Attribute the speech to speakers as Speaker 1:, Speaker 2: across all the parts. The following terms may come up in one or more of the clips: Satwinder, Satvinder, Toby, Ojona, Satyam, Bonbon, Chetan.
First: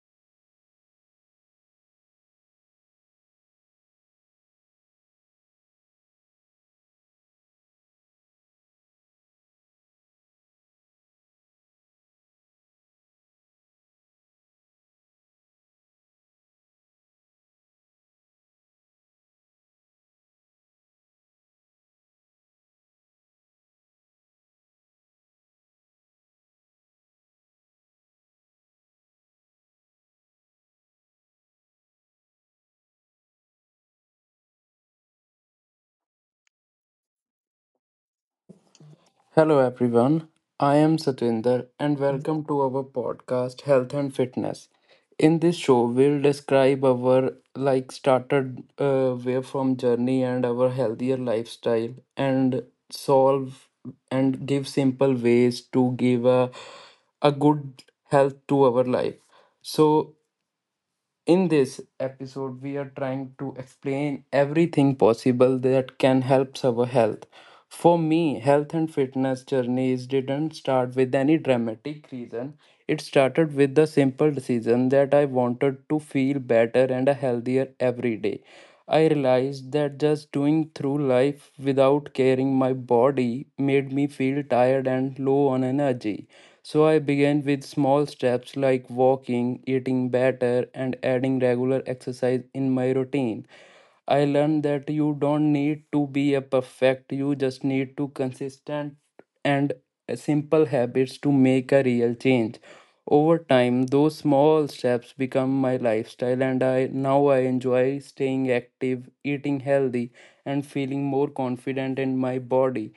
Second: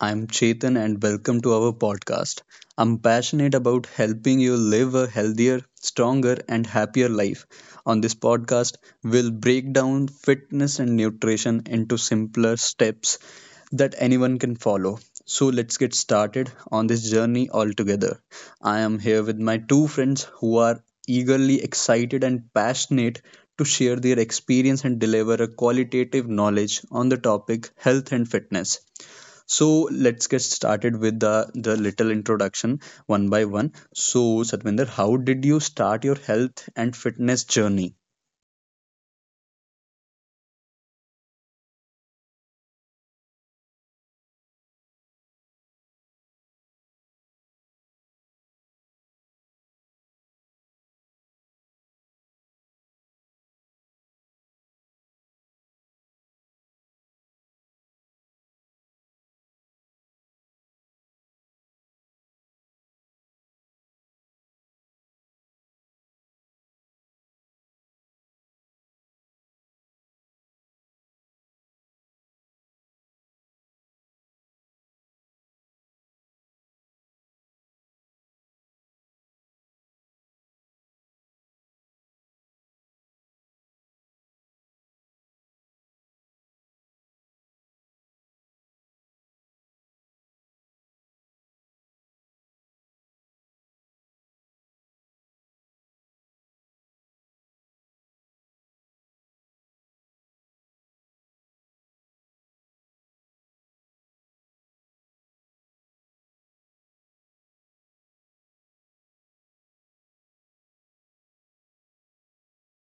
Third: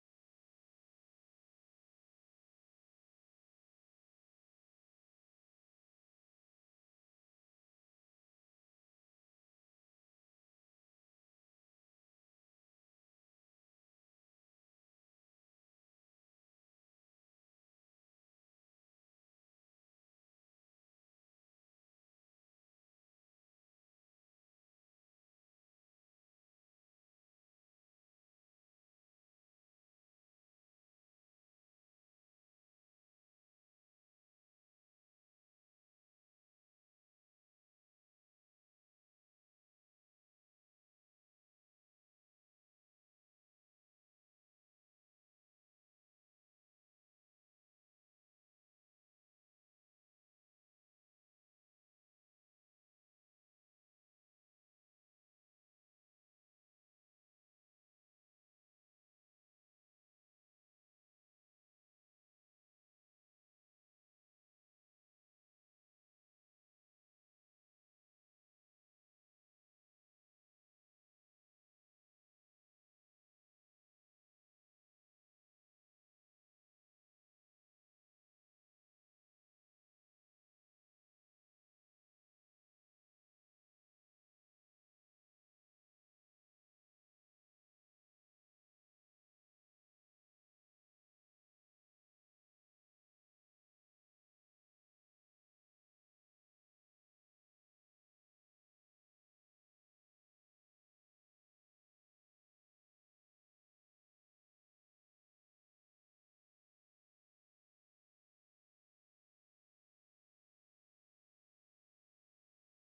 Speaker 1: I'm Chetan, and welcome to our podcast. I'm passionate about helping you live a healthier, stronger, and happier life. On this podcast, we'll break down fitness and nutrition into simpler steps that anyone can follow. So, let's get started on this journey all together. I am here with my two friends who are eagerly excited and passionate to share their experience and deliver a qualitative knowledge on the topic health and fitness. So let's get started with the little introduction one by one. So Satvinder, how did you start your health and fitness journey?
Speaker 2: Hello everyone, I am Satwinder and welcome to our podcast Health and Fitness. In this show, we'll describe our like started way from journey and our healthier lifestyle and solve and give simple ways to give a good health to our life. So in this episode, we are trying to explain everything possible that can help our health. For me, health and fitness journeys didn't start with any dramatic reason. It started with the simple decision that I wanted to feel better and healthier every day. I realized that just doing through life without caring my body made me feel tired and low on energy. So I began with small steps like walking, eating better, and adding regular exercise in my routine. I learned that you don't need to be a perfect, you just need to consistent and simple habits to make a real change. Over time, those small steps become my lifestyle and I now I enjoy staying active, eating healthy, and feeling more confident in my body.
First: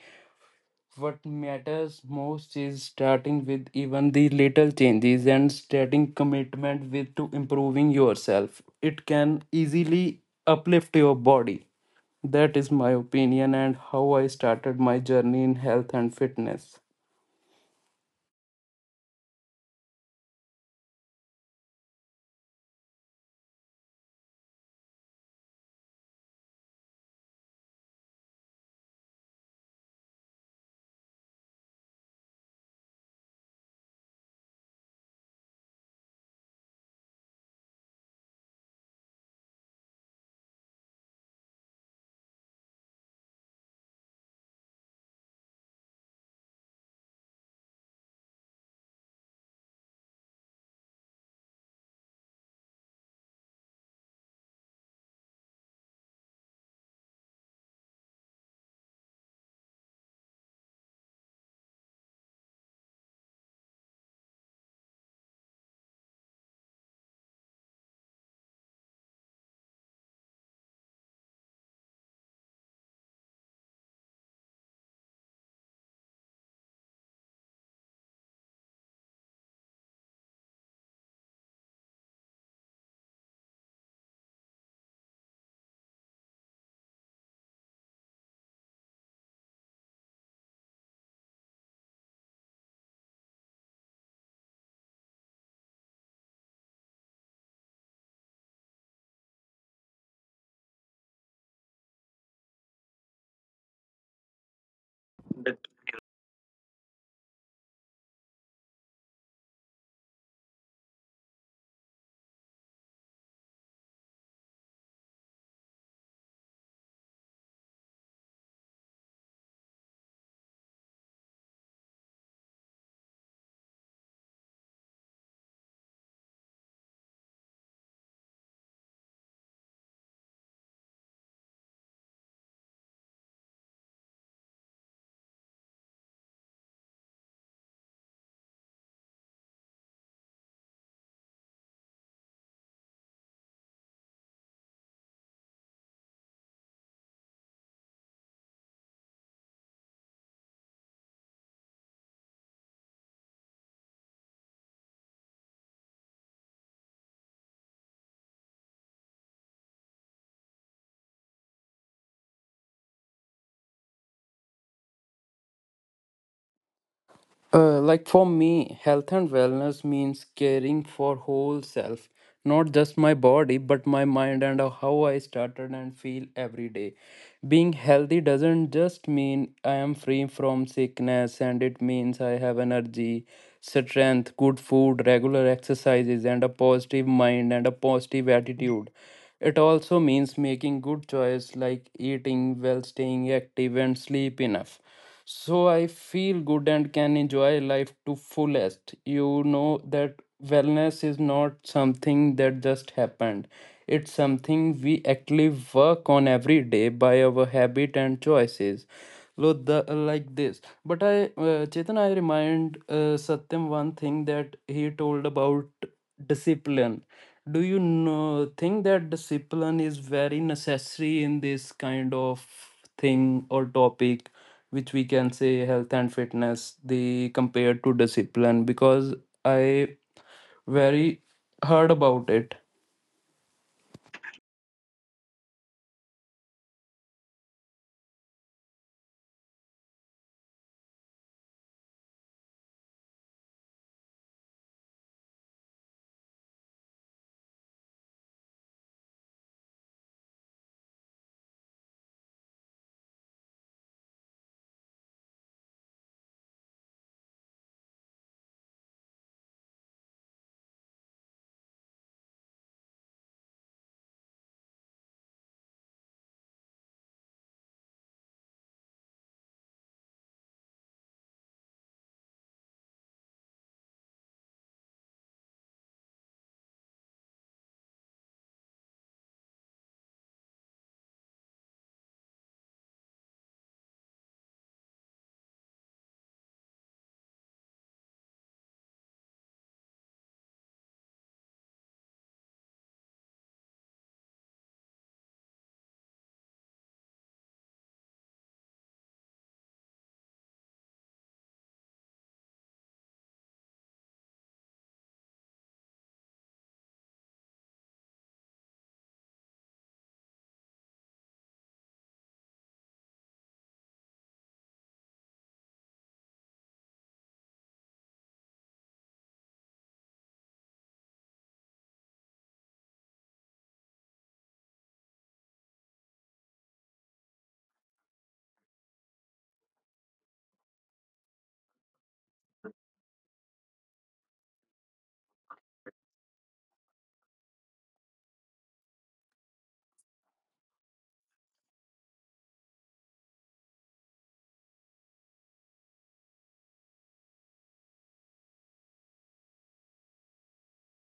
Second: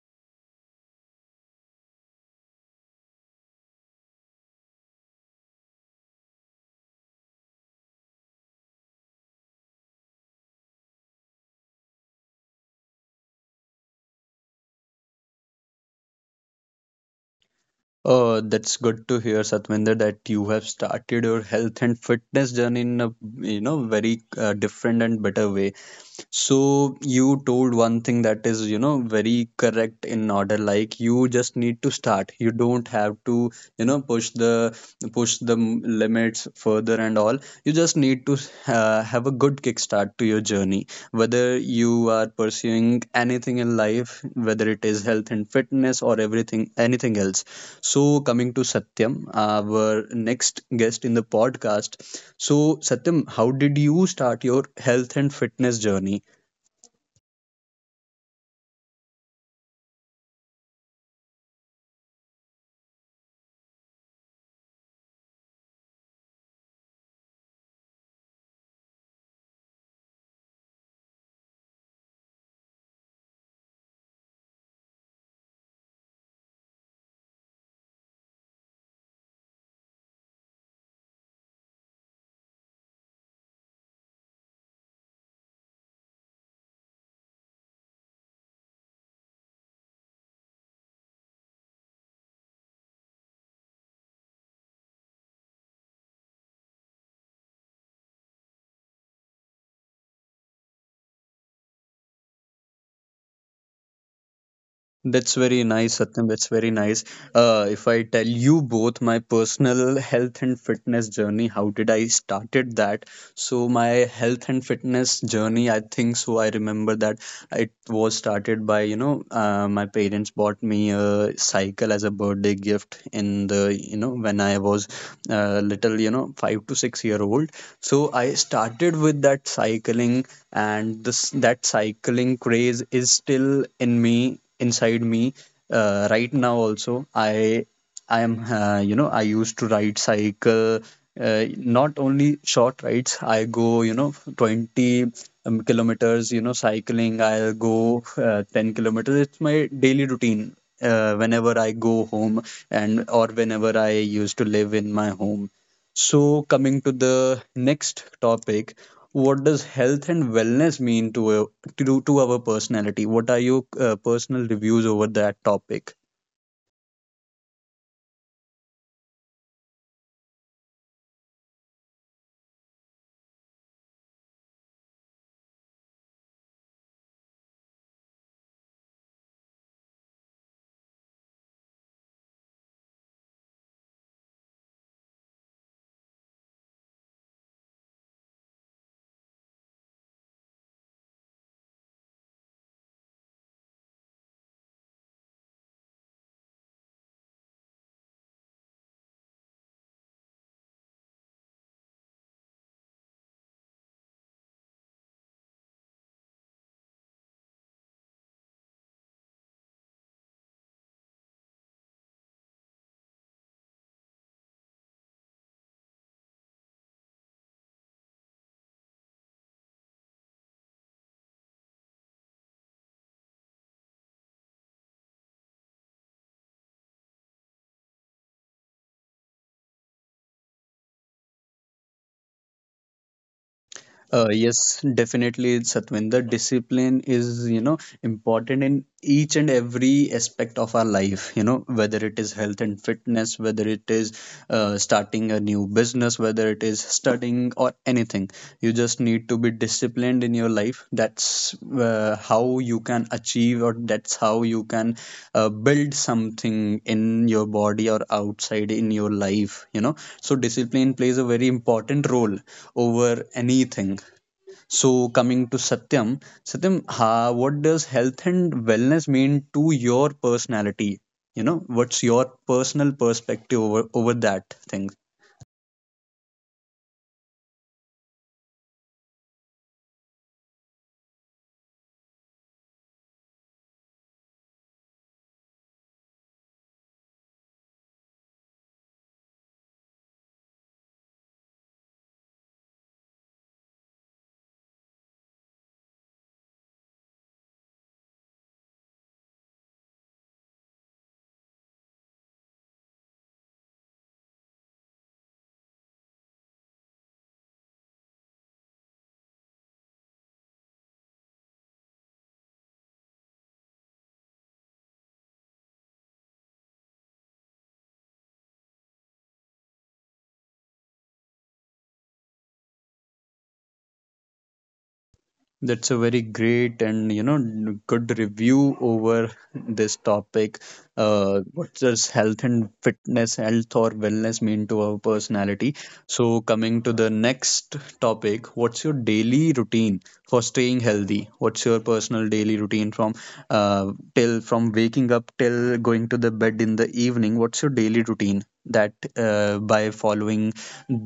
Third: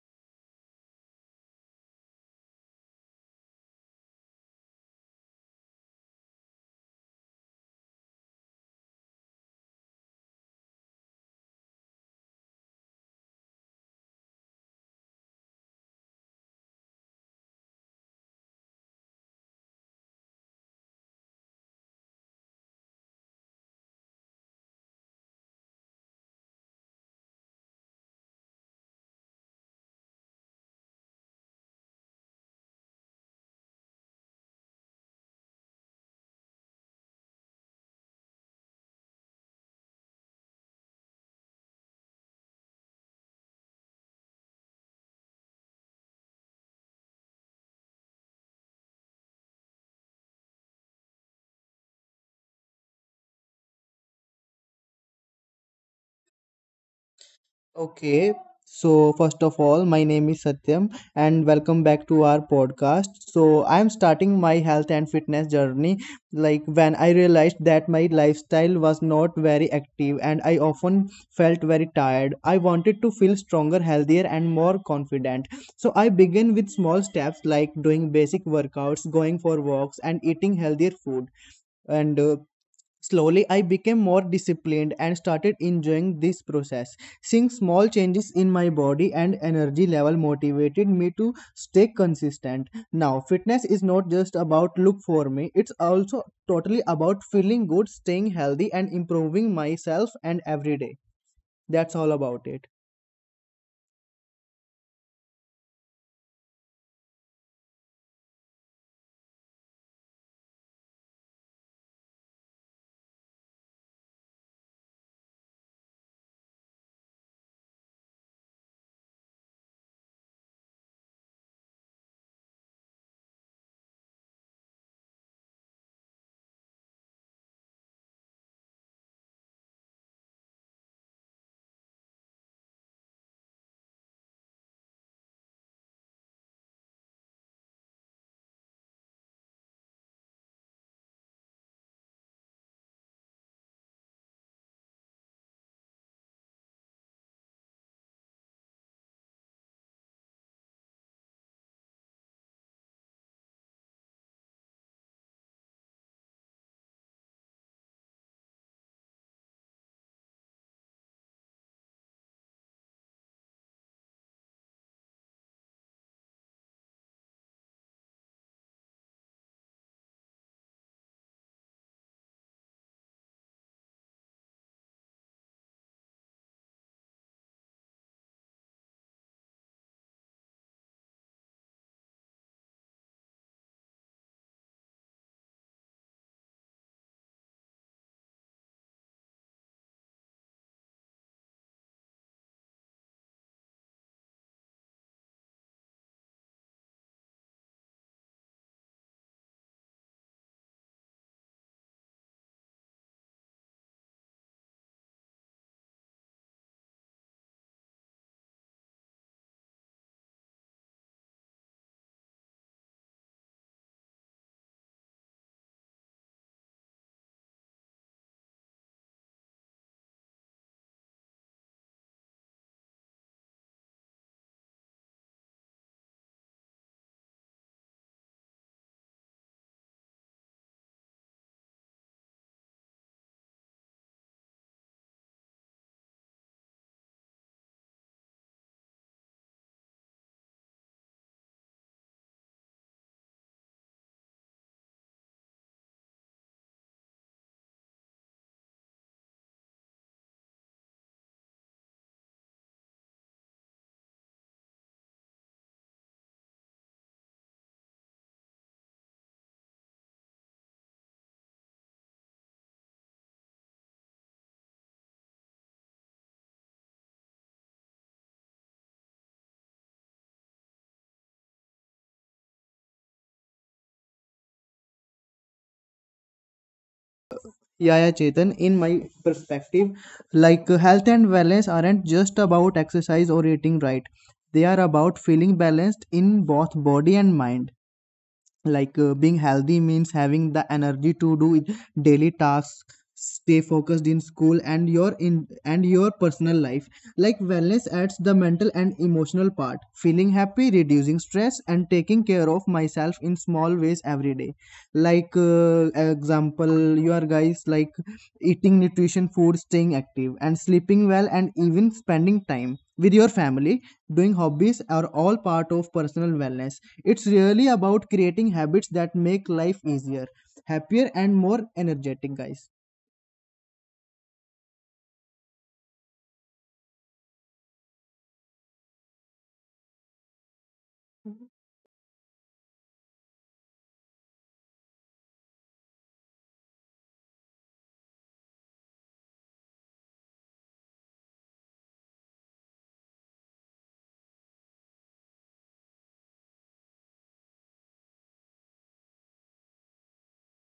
Speaker 2: What matters most is starting with even the little changes and starting commitment with to improving yourself. It can easily uplift your body. That is my opinion and how I started my journey in health and fitness.
Speaker 1: Oh, that's good to hear, Satvinder, that you have started your health and fitness journey in a very different and better way. So you told one thing that is, you know, very correct in order. Like you just need to start. You don't have to, you know, push the limits further and all. You just need to have a good kickstart to your journey. Whether you are pursuing anything in life, whether it is health and fitness or everything, anything else. So coming to Satyam, our next guest in the podcast. So Satyam, how did you start your health and fitness journey?
Speaker 3: Okay, so first of all, my name is Satyam and welcome back to our podcast. So, I am starting my health and fitness journey like when I realized that my lifestyle was not very active and I often felt very tired. I wanted to feel stronger, healthier, and more confident. So, I began with small steps like doing basic workouts, going for walks, and eating healthier food. And Slowly, I became more disciplined and started enjoying this process. Seeing small changes in my body and energy level motivated me to stay consistent. Now, fitness is not just about look for me, it's also totally about feeling good, staying healthy, and improving myself and every day. That's all about it.
Speaker 1: That's very nice, Satyam. That's very nice. If I tell you both my personal health and fitness journey, how did I started that? So my health and fitness journey, I think so. I remember that it was started by my parents bought me a cycle as a birthday gift in the when I was little, you know, 5 to 6 year old. So I started with that cycling, and this that cycling craze is still in me, inside me, right now also. I am I used to ride cycle, not only short rides. I go, you know, 20 kilometers, you know, cycling. I'll go 10 kilometers. It's my daily routine. Whenever I go home and or whenever I used to live in my home. So, coming to the next topic, what does health and wellness mean to to our personality? What are your personal reviews over that topic?
Speaker 2: Like for me, health and wellness means caring for whole self, not just my body, but my mind and how I started and feel every day. Being healthy doesn't just mean I am free from sickness, and it means I have energy, strength, good food, regular exercises, and a positive mind and a positive attitude. It also means making good choice like eating well, staying active, and sleep enough. So I feel good and can enjoy life to fullest. You know that wellness is not something that just happened. It's something we actually work on every day by our habit and choices. So like this. But Chetan, I remind Satyam one thing that he told about discipline. Do you know, think that discipline is very necessary in this kind of thing or topic? Which we can say health and fitness they compared to discipline because I very heard about it.
Speaker 1: Yes, definitely, Satwinder. Discipline is, you know, important in each and every aspect of our life, you know, whether it is health and fitness, whether it is starting a new business, whether it is studying or anything, you just need to be disciplined in your life. That's how you can achieve, or that's how you can build something in your body or outside in your life, you know. So discipline plays a very important role over anything. So, coming to Satyam, Satyam, ha, what does health and wellness mean to your personality? You know, what's your personal perspective over, over that thing?
Speaker 3: Yeah, yeah, Chetan, in my perspective, health and wellness aren't just about exercise or eating right. They are about feeling balanced in both body and mind. Being healthy means having the energy to daily tasks, stay focused in school and your in and your personal life. Like wellness adds the mental and emotional part, feeling happy, reducing stress, and taking care of myself in small ways every day. like uh, example you are guys, like eating nutrition food, staying active, and sleeping well, and even spending time with your family doing hobbies are all part of personal wellness. It's really about creating habits that make life easier, happier, and more energetic, guys.
Speaker 1: That's a very great and, you know, good review over this topic. What does health and fitness, health or wellness mean to our personality? So, coming to the next topic, what's your daily routine for staying healthy? What's your personal daily routine from till from waking up till going to the bed in the evening? What's your daily routine? That by following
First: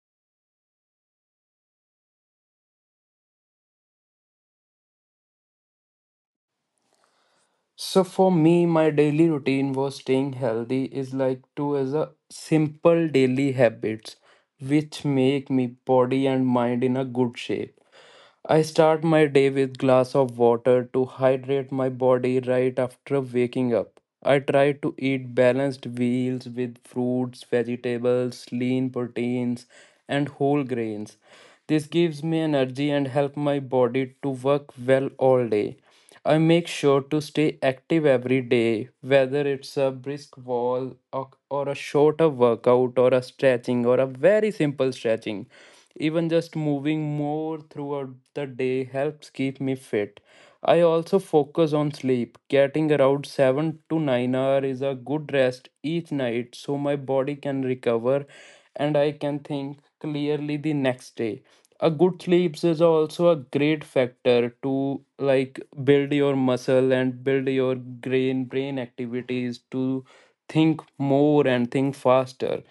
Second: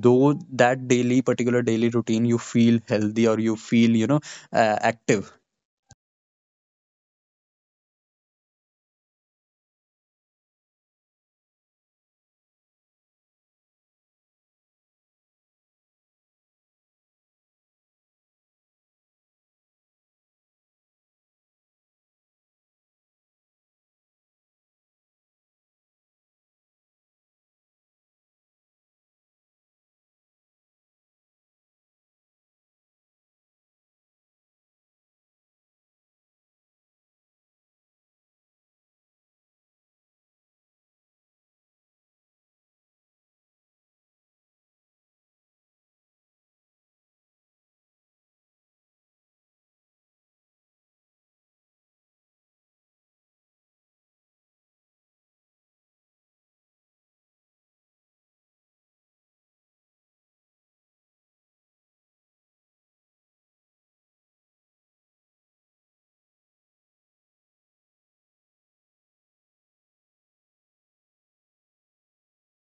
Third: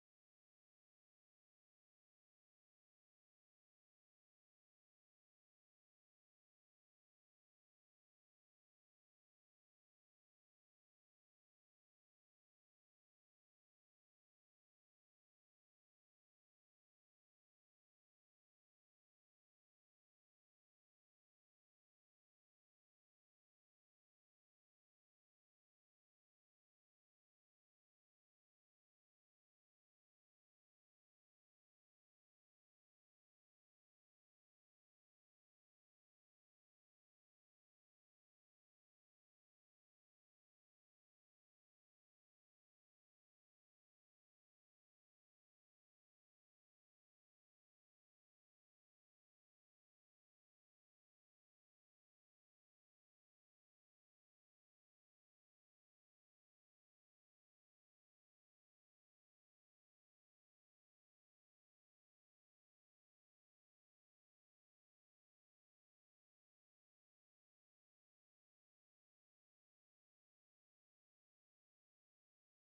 Speaker 1: though that daily particular daily routine, you feel healthy or you feel, you know, active.
Speaker 2: So for me my daily routine was staying healthy is like to as a simple daily habits which make me body and mind in a good shape. I start my day with glass of water to hydrate my body right after waking up. I try to eat balanced meals with fruits, vegetables, lean proteins, and whole grains. This gives me energy and help my body to work well all day. I make sure to stay active every day, whether it's a brisk wall or a shorter workout or a stretching or a very simple stretching. Even just moving more throughout the day helps keep me fit. I also focus on sleep. Getting around 7 to 9 hours is a good rest each night so my body can recover and I can think clearly the next day. A good sleeps is also a great factor to like build your muscle and build your brain activities to think more and think faster.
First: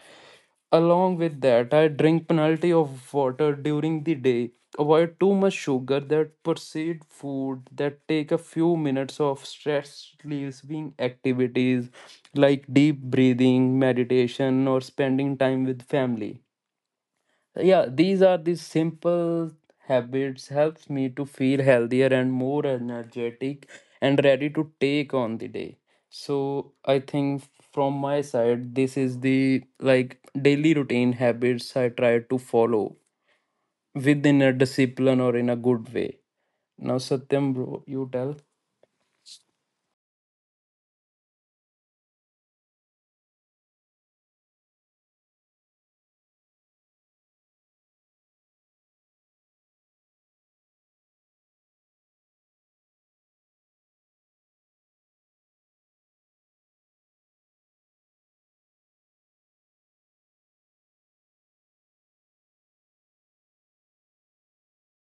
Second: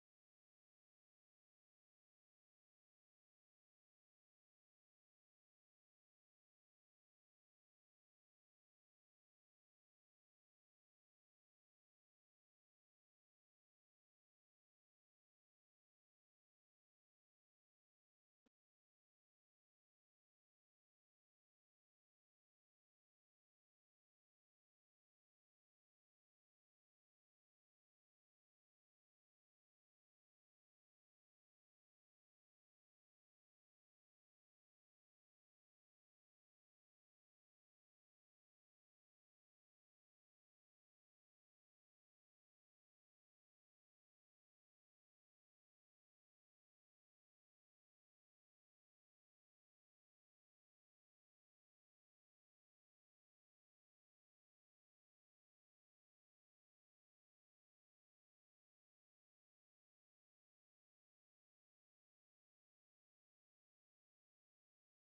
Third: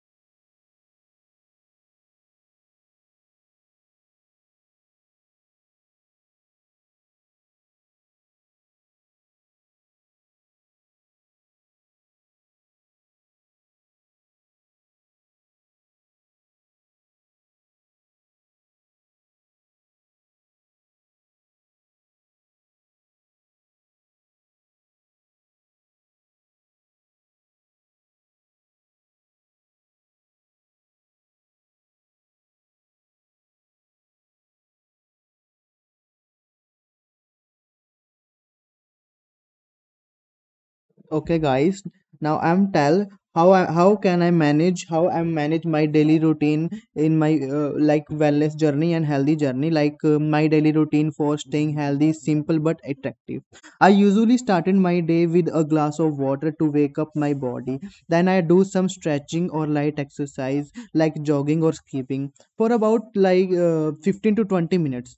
Speaker 2: Along with that I drink plenty of water during the day, avoid too much sugar that proceed food, that take a few minutes of stress relieving activities like deep breathing meditation or spending time with family. Yeah, these are the simple habits helps me to feel healthier and more energetic and ready to take on the day. So I think from my side this is the like daily routine habits I try to follow within a discipline or in a good way. Now Satyam bro you tell.
Speaker 3: Okay, guys. Now I'm tell how I, how can I manage how I manage my daily routine in my like wellness journey and healthy journey. My daily routine for staying healthy is simple but attractive. I usually started my day with a glass of water to wake up my body. Then I do some stretching or light exercise like jogging or skipping for about 15 to 20 minutes.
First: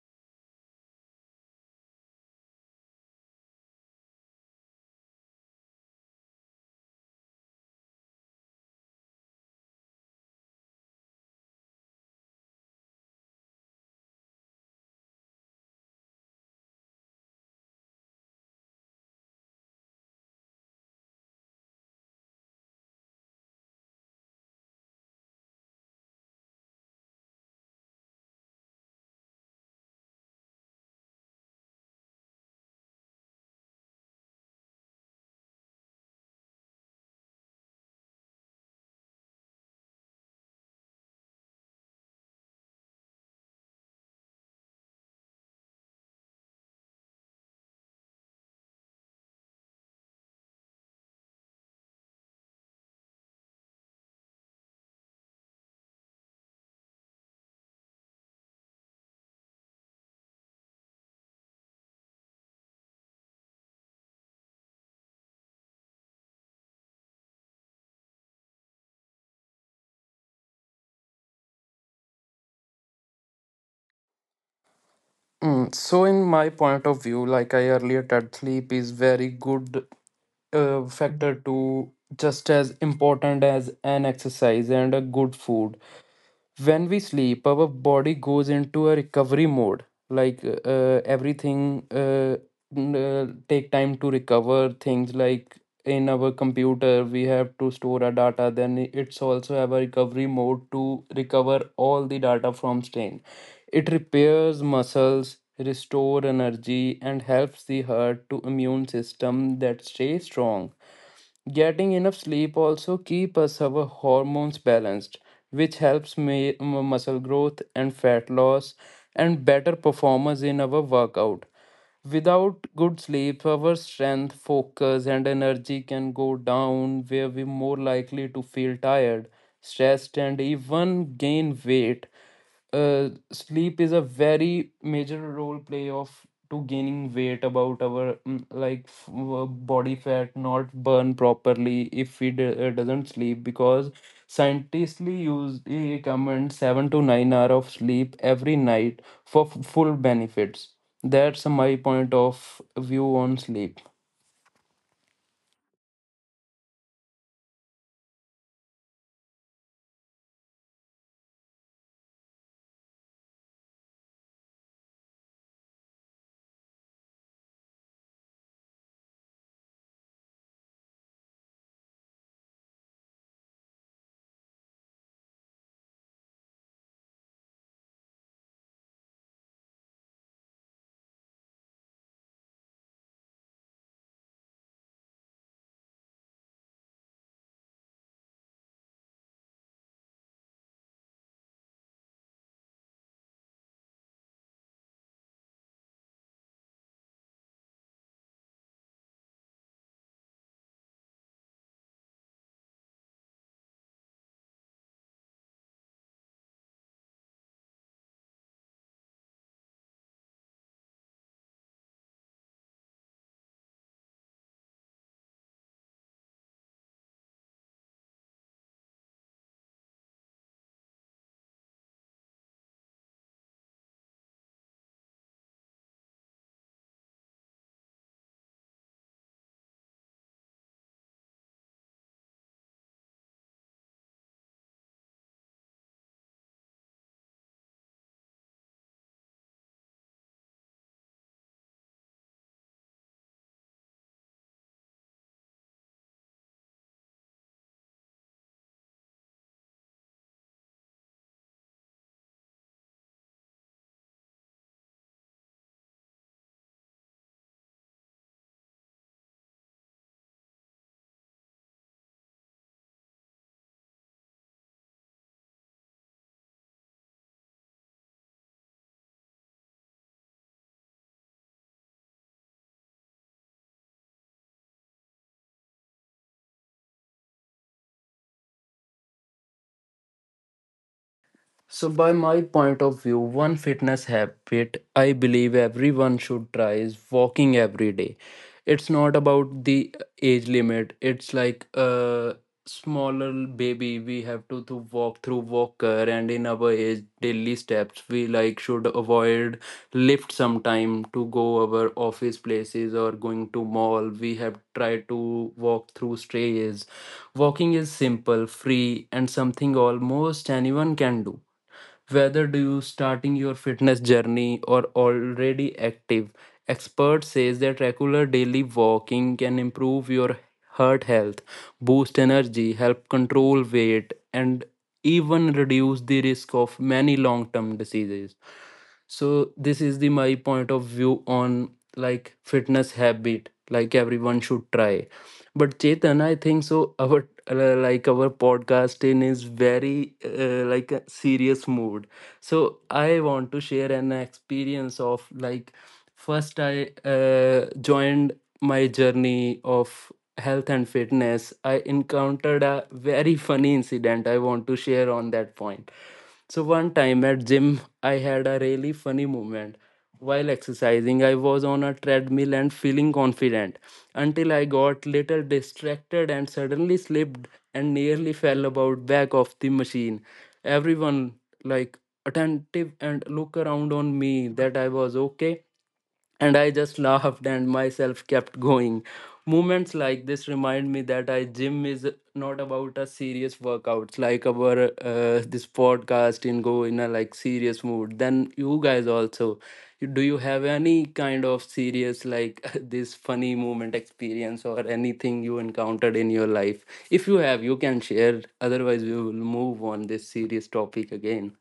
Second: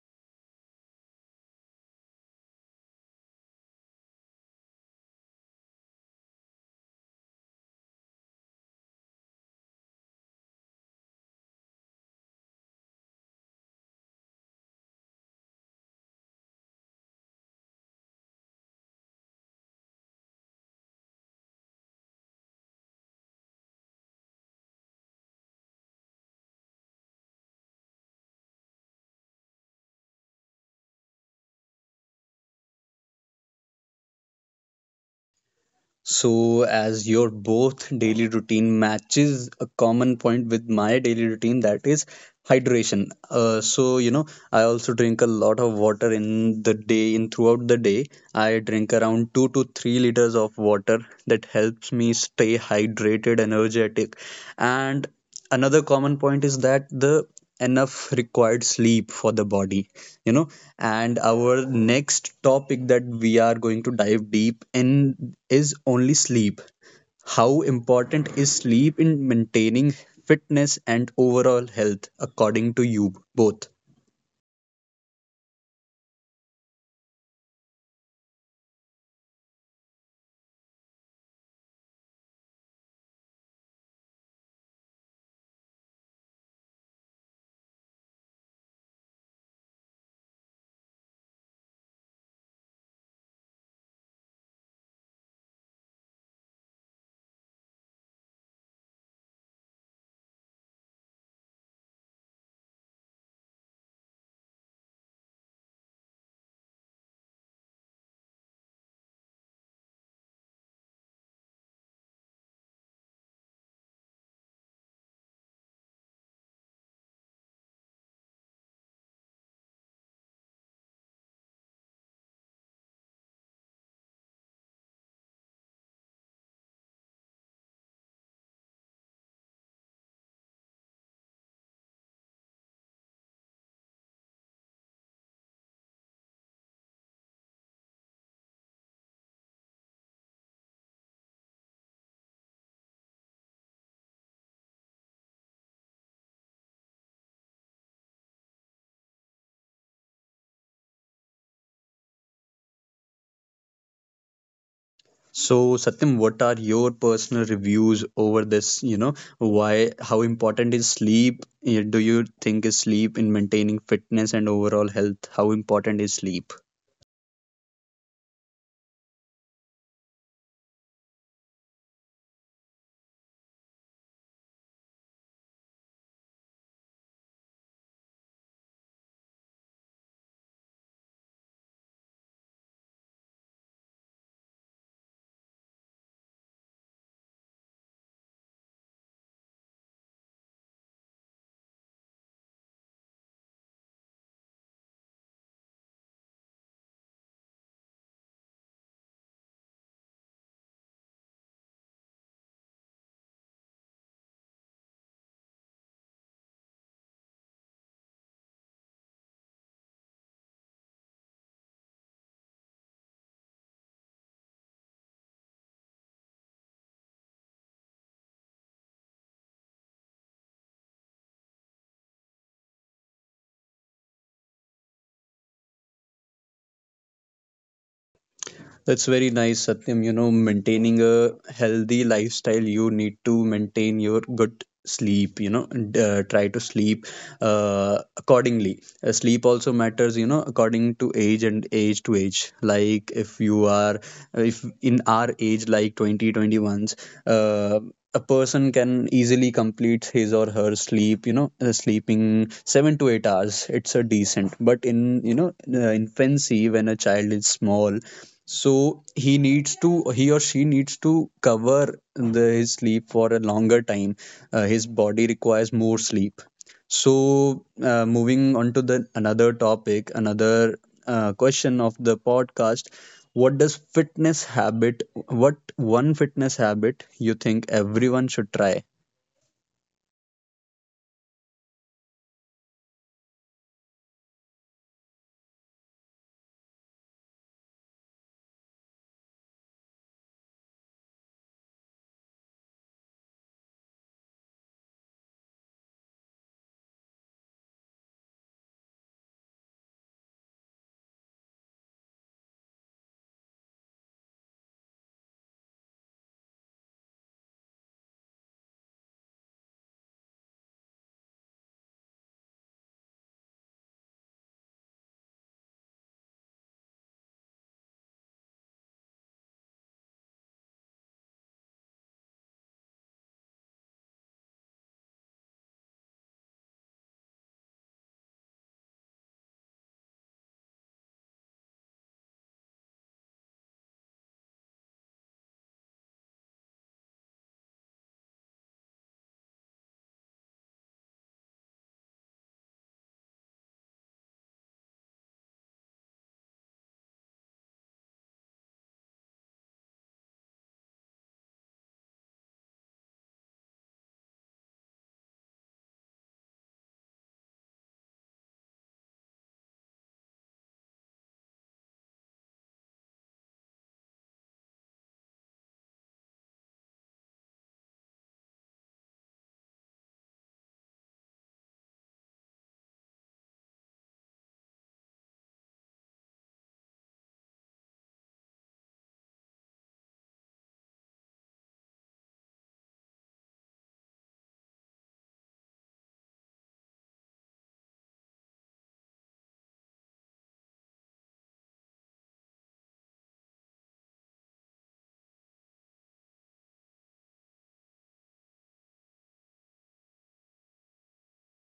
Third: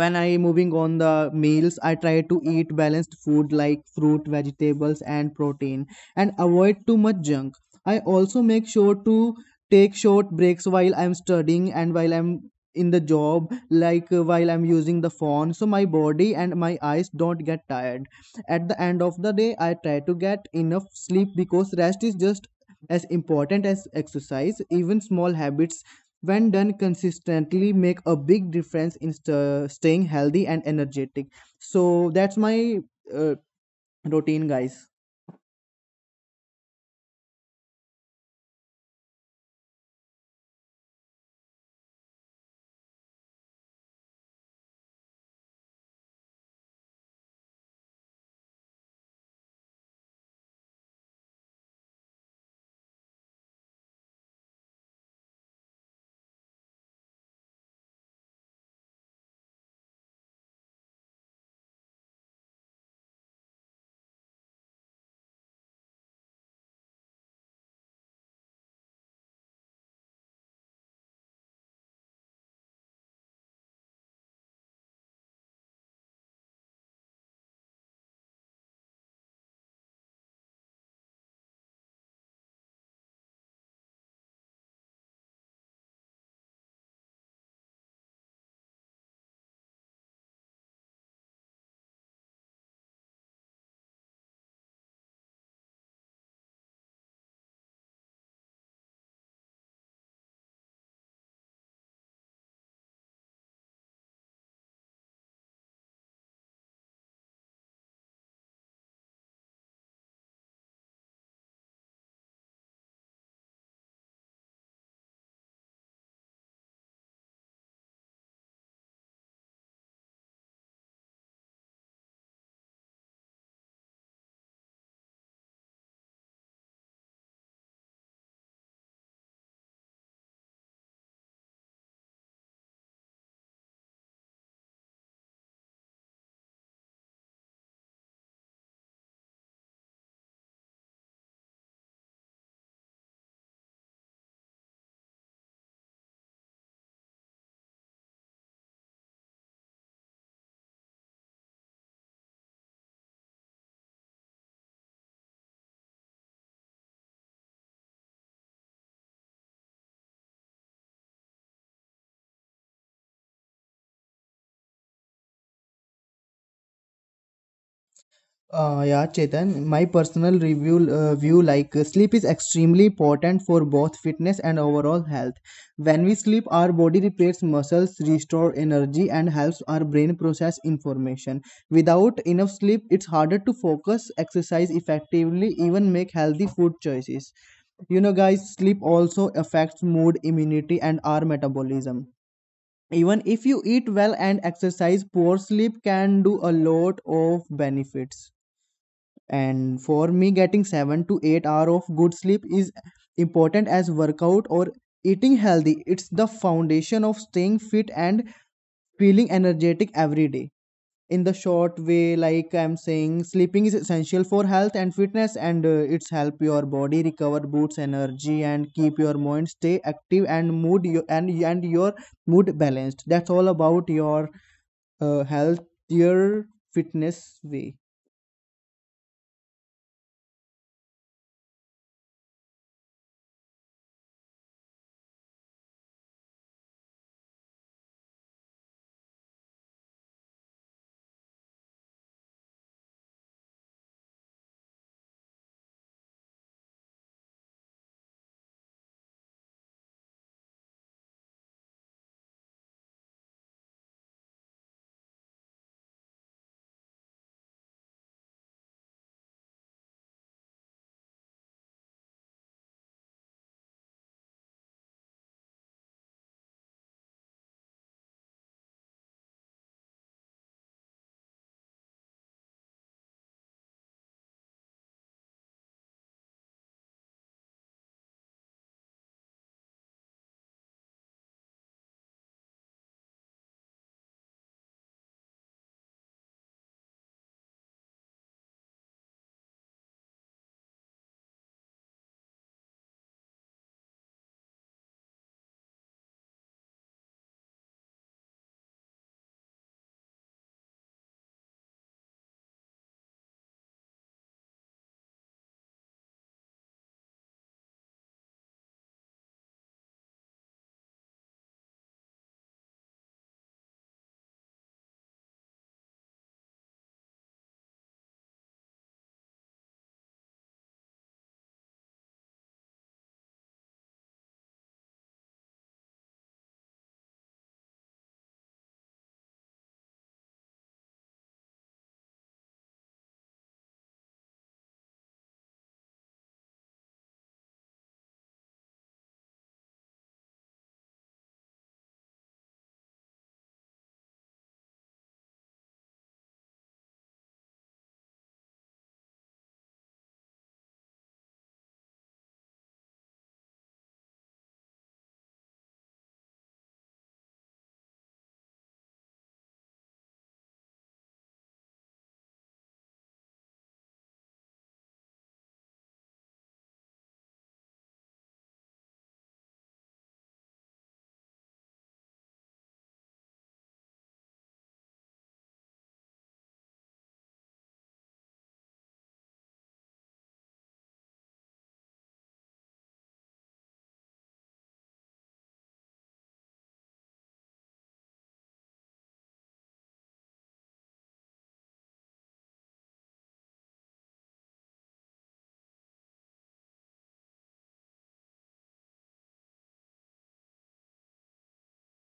Speaker 3: When I moving on the meals, I try to eat balanced food like fruit, vegetables, and protein, and avoid too much junk. I also make sure to take short breaks while I'm studying and while I'm in the job, while I'm using the phone, so my body and my eyes don't get tired. At the end of the day, I try to get enough sleep because rest is just as important as exercise. Even small habits, when done consistently, make a big difference in staying healthy and energetic. So that's my uh, routine, guys.
Speaker 1: So, as your both daily routine matches a common point with my daily routine, that is hydration. So, you know, I also drink a lot of water in the day, in throughout the day. I drink around 2 to 3 liters of water that helps me stay hydrated, energetic. And another common point is that the enough required sleep for the body, you know. And our next topic that we are going to dive deep in is only sleep. How important is sleep in maintaining fitness and overall health, according to you both?
Speaker 2: Mm, so in my point of view, like I earlier said, sleep is very good factor to just as important as an exercise and a good food. When we sleep our body goes into a recovery mode, like uh, uh, everything uh, take time to recover things like in our computer we have to store our data then it's also have a recovery mode to recover all the data from strain. It repairs muscles, restore energy and helps the heart to immune system that stay strong. Getting enough sleep also keep us our hormones balanced, which helps me, muscle growth and fat loss and better performance in our workout. Without good sleep, our strength, focus, and energy can go down, where we're more likely to feel tired, stressed, and even gain weight. Sleep is a very major role play of to gaining weight about our body fat not burn properly if we doesn't sleep because scientifically use they recommend 7 to 9 hour of sleep every night for full benefits. That's my point of view on sleep.
Speaker 1: So, Satyam, what are your personal reviews over this? You know, why, how important is sleep? Eh, do you think is sleep in maintaining fitness and overall health? How important is sleep?
Speaker 3: Yeah, Chetan, my personal review view, sleep is extremely important for both fitness and overall health. When we sleep, our body repairs muscles, restore energy, and helps our brain process information. Without enough sleep, it's harder to focus, exercise effectively, even make healthy food choices. You know, guys, sleep also affects mood, immunity, and our metabolism. Even if you eat well and exercise, poor sleep can do a lot of benefits. And for me, getting 7 to 8 hour of good sleep is important as workout or eating healthy. It's the foundation of staying fit and feeling energetic every day. In the short way, like I'm saying, sleeping is essential for health and fitness, and it's help your body recover, boosts energy, and keep your mind stay active and mood your, and your mood balanced. That's all about your healthier fitness way.
Speaker 1: That's very nice, Satyam. You know, maintaining a healthy lifestyle, you need to maintain your good sleep, you know, and try to sleep accordingly. Sleep also matters, you know, according to age and age to age. Like if you are, if in our age, like twenty twenty ones, uh, a person can easily complete his or her sleep, you know, sleeping 7 to 8 hours. It's a decent. But in, you know, infancy, when a child is small, so he or she needs to cover his sleep for a longer time. His body requires more sleep. So, moving on to the another topic, another question of the podcast, what does fitness habit, what one fitness habit you think everyone should try?
Speaker 2: So, by my point of view, one fitness habit I believe everyone should try is walking every day. It's not about the age limit, it's like a smaller baby. We have to walk through walker, and in our age daily steps, we like should avoid lift sometime to go our office places or going to mall. We have tried to walk through strays. Walking is simple, free, and something almost anyone can do whether do you starting your fitness journey or already active, expert says that regular daily walking can improve your heart health, boost energy, help control weight, and even reduce the risk of many long-term diseases. So this is the my point of view on like fitness habit like everyone should try. But Chetan I think so our like our podcast in is very like a serious mood. So I want to share an experience of like first I joined my journey of health and fitness, I encountered a very funny incident I want to share on that point. So one time at gym I had a really funny moment. While exercising, I was on a treadmill and feeling confident until I got little distracted and suddenly slipped and nearly fell about back of the machine. Everyone like attentive and look around on me that I was okay and I just laughed and myself kept going. Moments like this remind me that I gym is not about a serious workouts like our this podcast in go in a like serious mood. Then you guys also, do you have any kind of serious like this funny moment experience or anything you encountered in your life? If you have, you can share. Otherwise, we will move on this serious topic again.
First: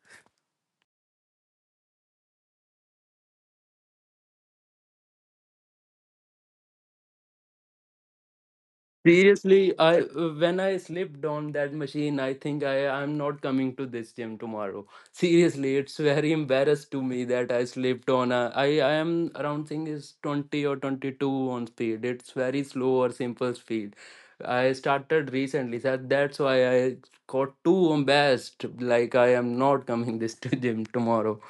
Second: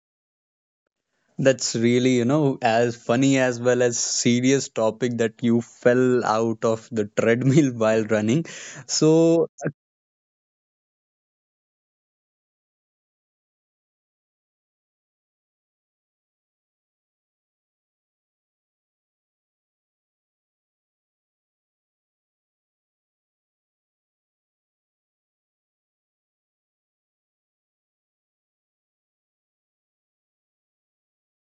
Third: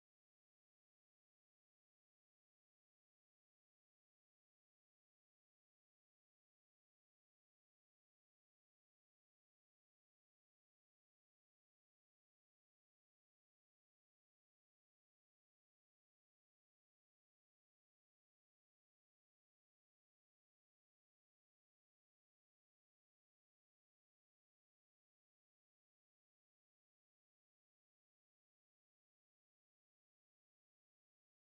Speaker 1: That's really, you know, as funny as well as serious topic that you fell out of the treadmill while running. So,
Speaker 2: Seriously, I when I slipped on that machine, I think I'm not coming to this gym tomorrow. Seriously, it's very embarrassed to me that I slipped on. A, I am around thing is 20 or 22 on speed. It's very slow or simple speed. I started recently, so that's why I got too embarrassed. Like I am not coming this to gym tomorrow.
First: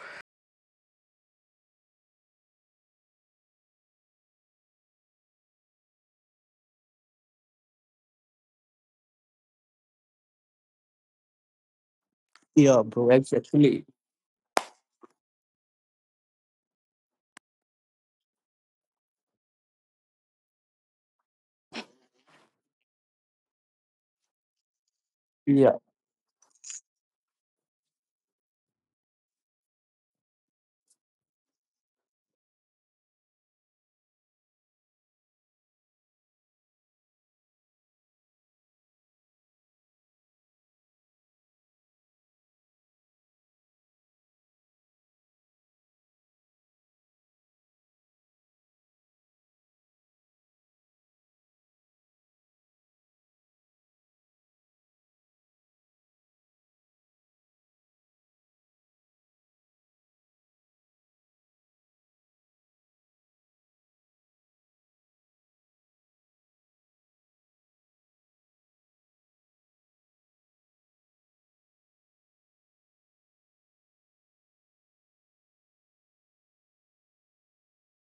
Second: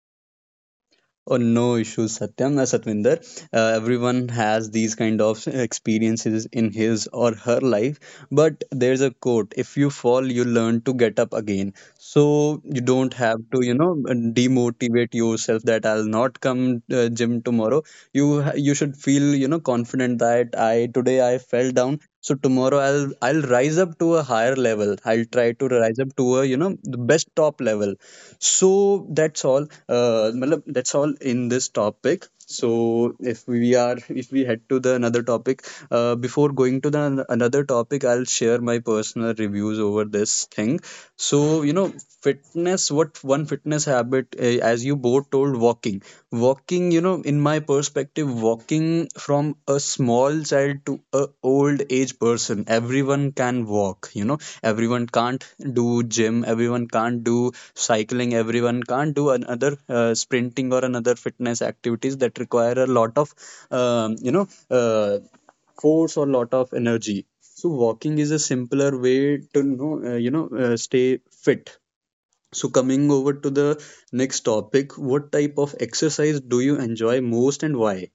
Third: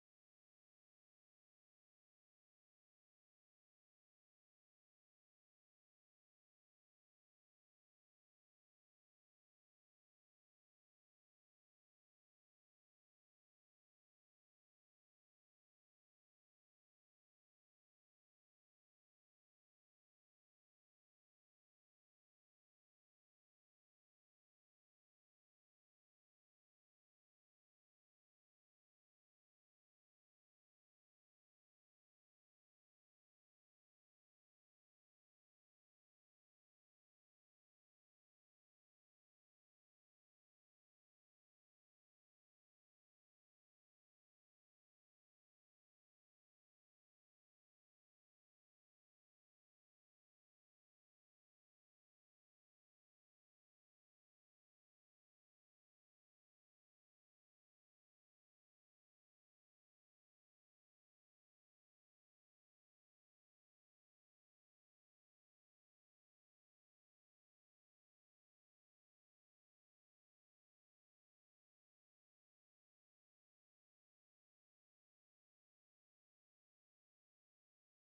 Speaker 1: oh, no issues, Satyam. Satvinder, everyone has these kind of experiences in his or her life, but there's a quote, if you fall, you learn to get up again. So you
Speaker 2: Yeah, bro.
Speaker 1: don't have to, you
Speaker 2: Exactly.
Speaker 1: know, demotivate yourself that I'll not come gym tomorrow. You should feel, you know, confident that I today I fell down. So tomorrow I'll rise up to a higher level. I'll try to
Speaker 2: Yeah.
Speaker 1: rise up to a, you know, the best top level. So that's all. Matlab, that's all in this topic. So if we head to the another topic, before going to the another topic, I'll share my personal reviews over this thing. So, you know, fitness. What one fitness habit, as you both told, walking. Walking, you know, in my perspective, walking from a small child to a old age person, everyone can walk, you know, everyone can't do gym, everyone can't do cycling, everyone can't do another sprinting or another fitness activities that require a lot of, you know, force or lot of energy. So walking is a simpler way to know, you know, stay fit. So, coming over to the next topic, what type of exercise do you enjoy most and why?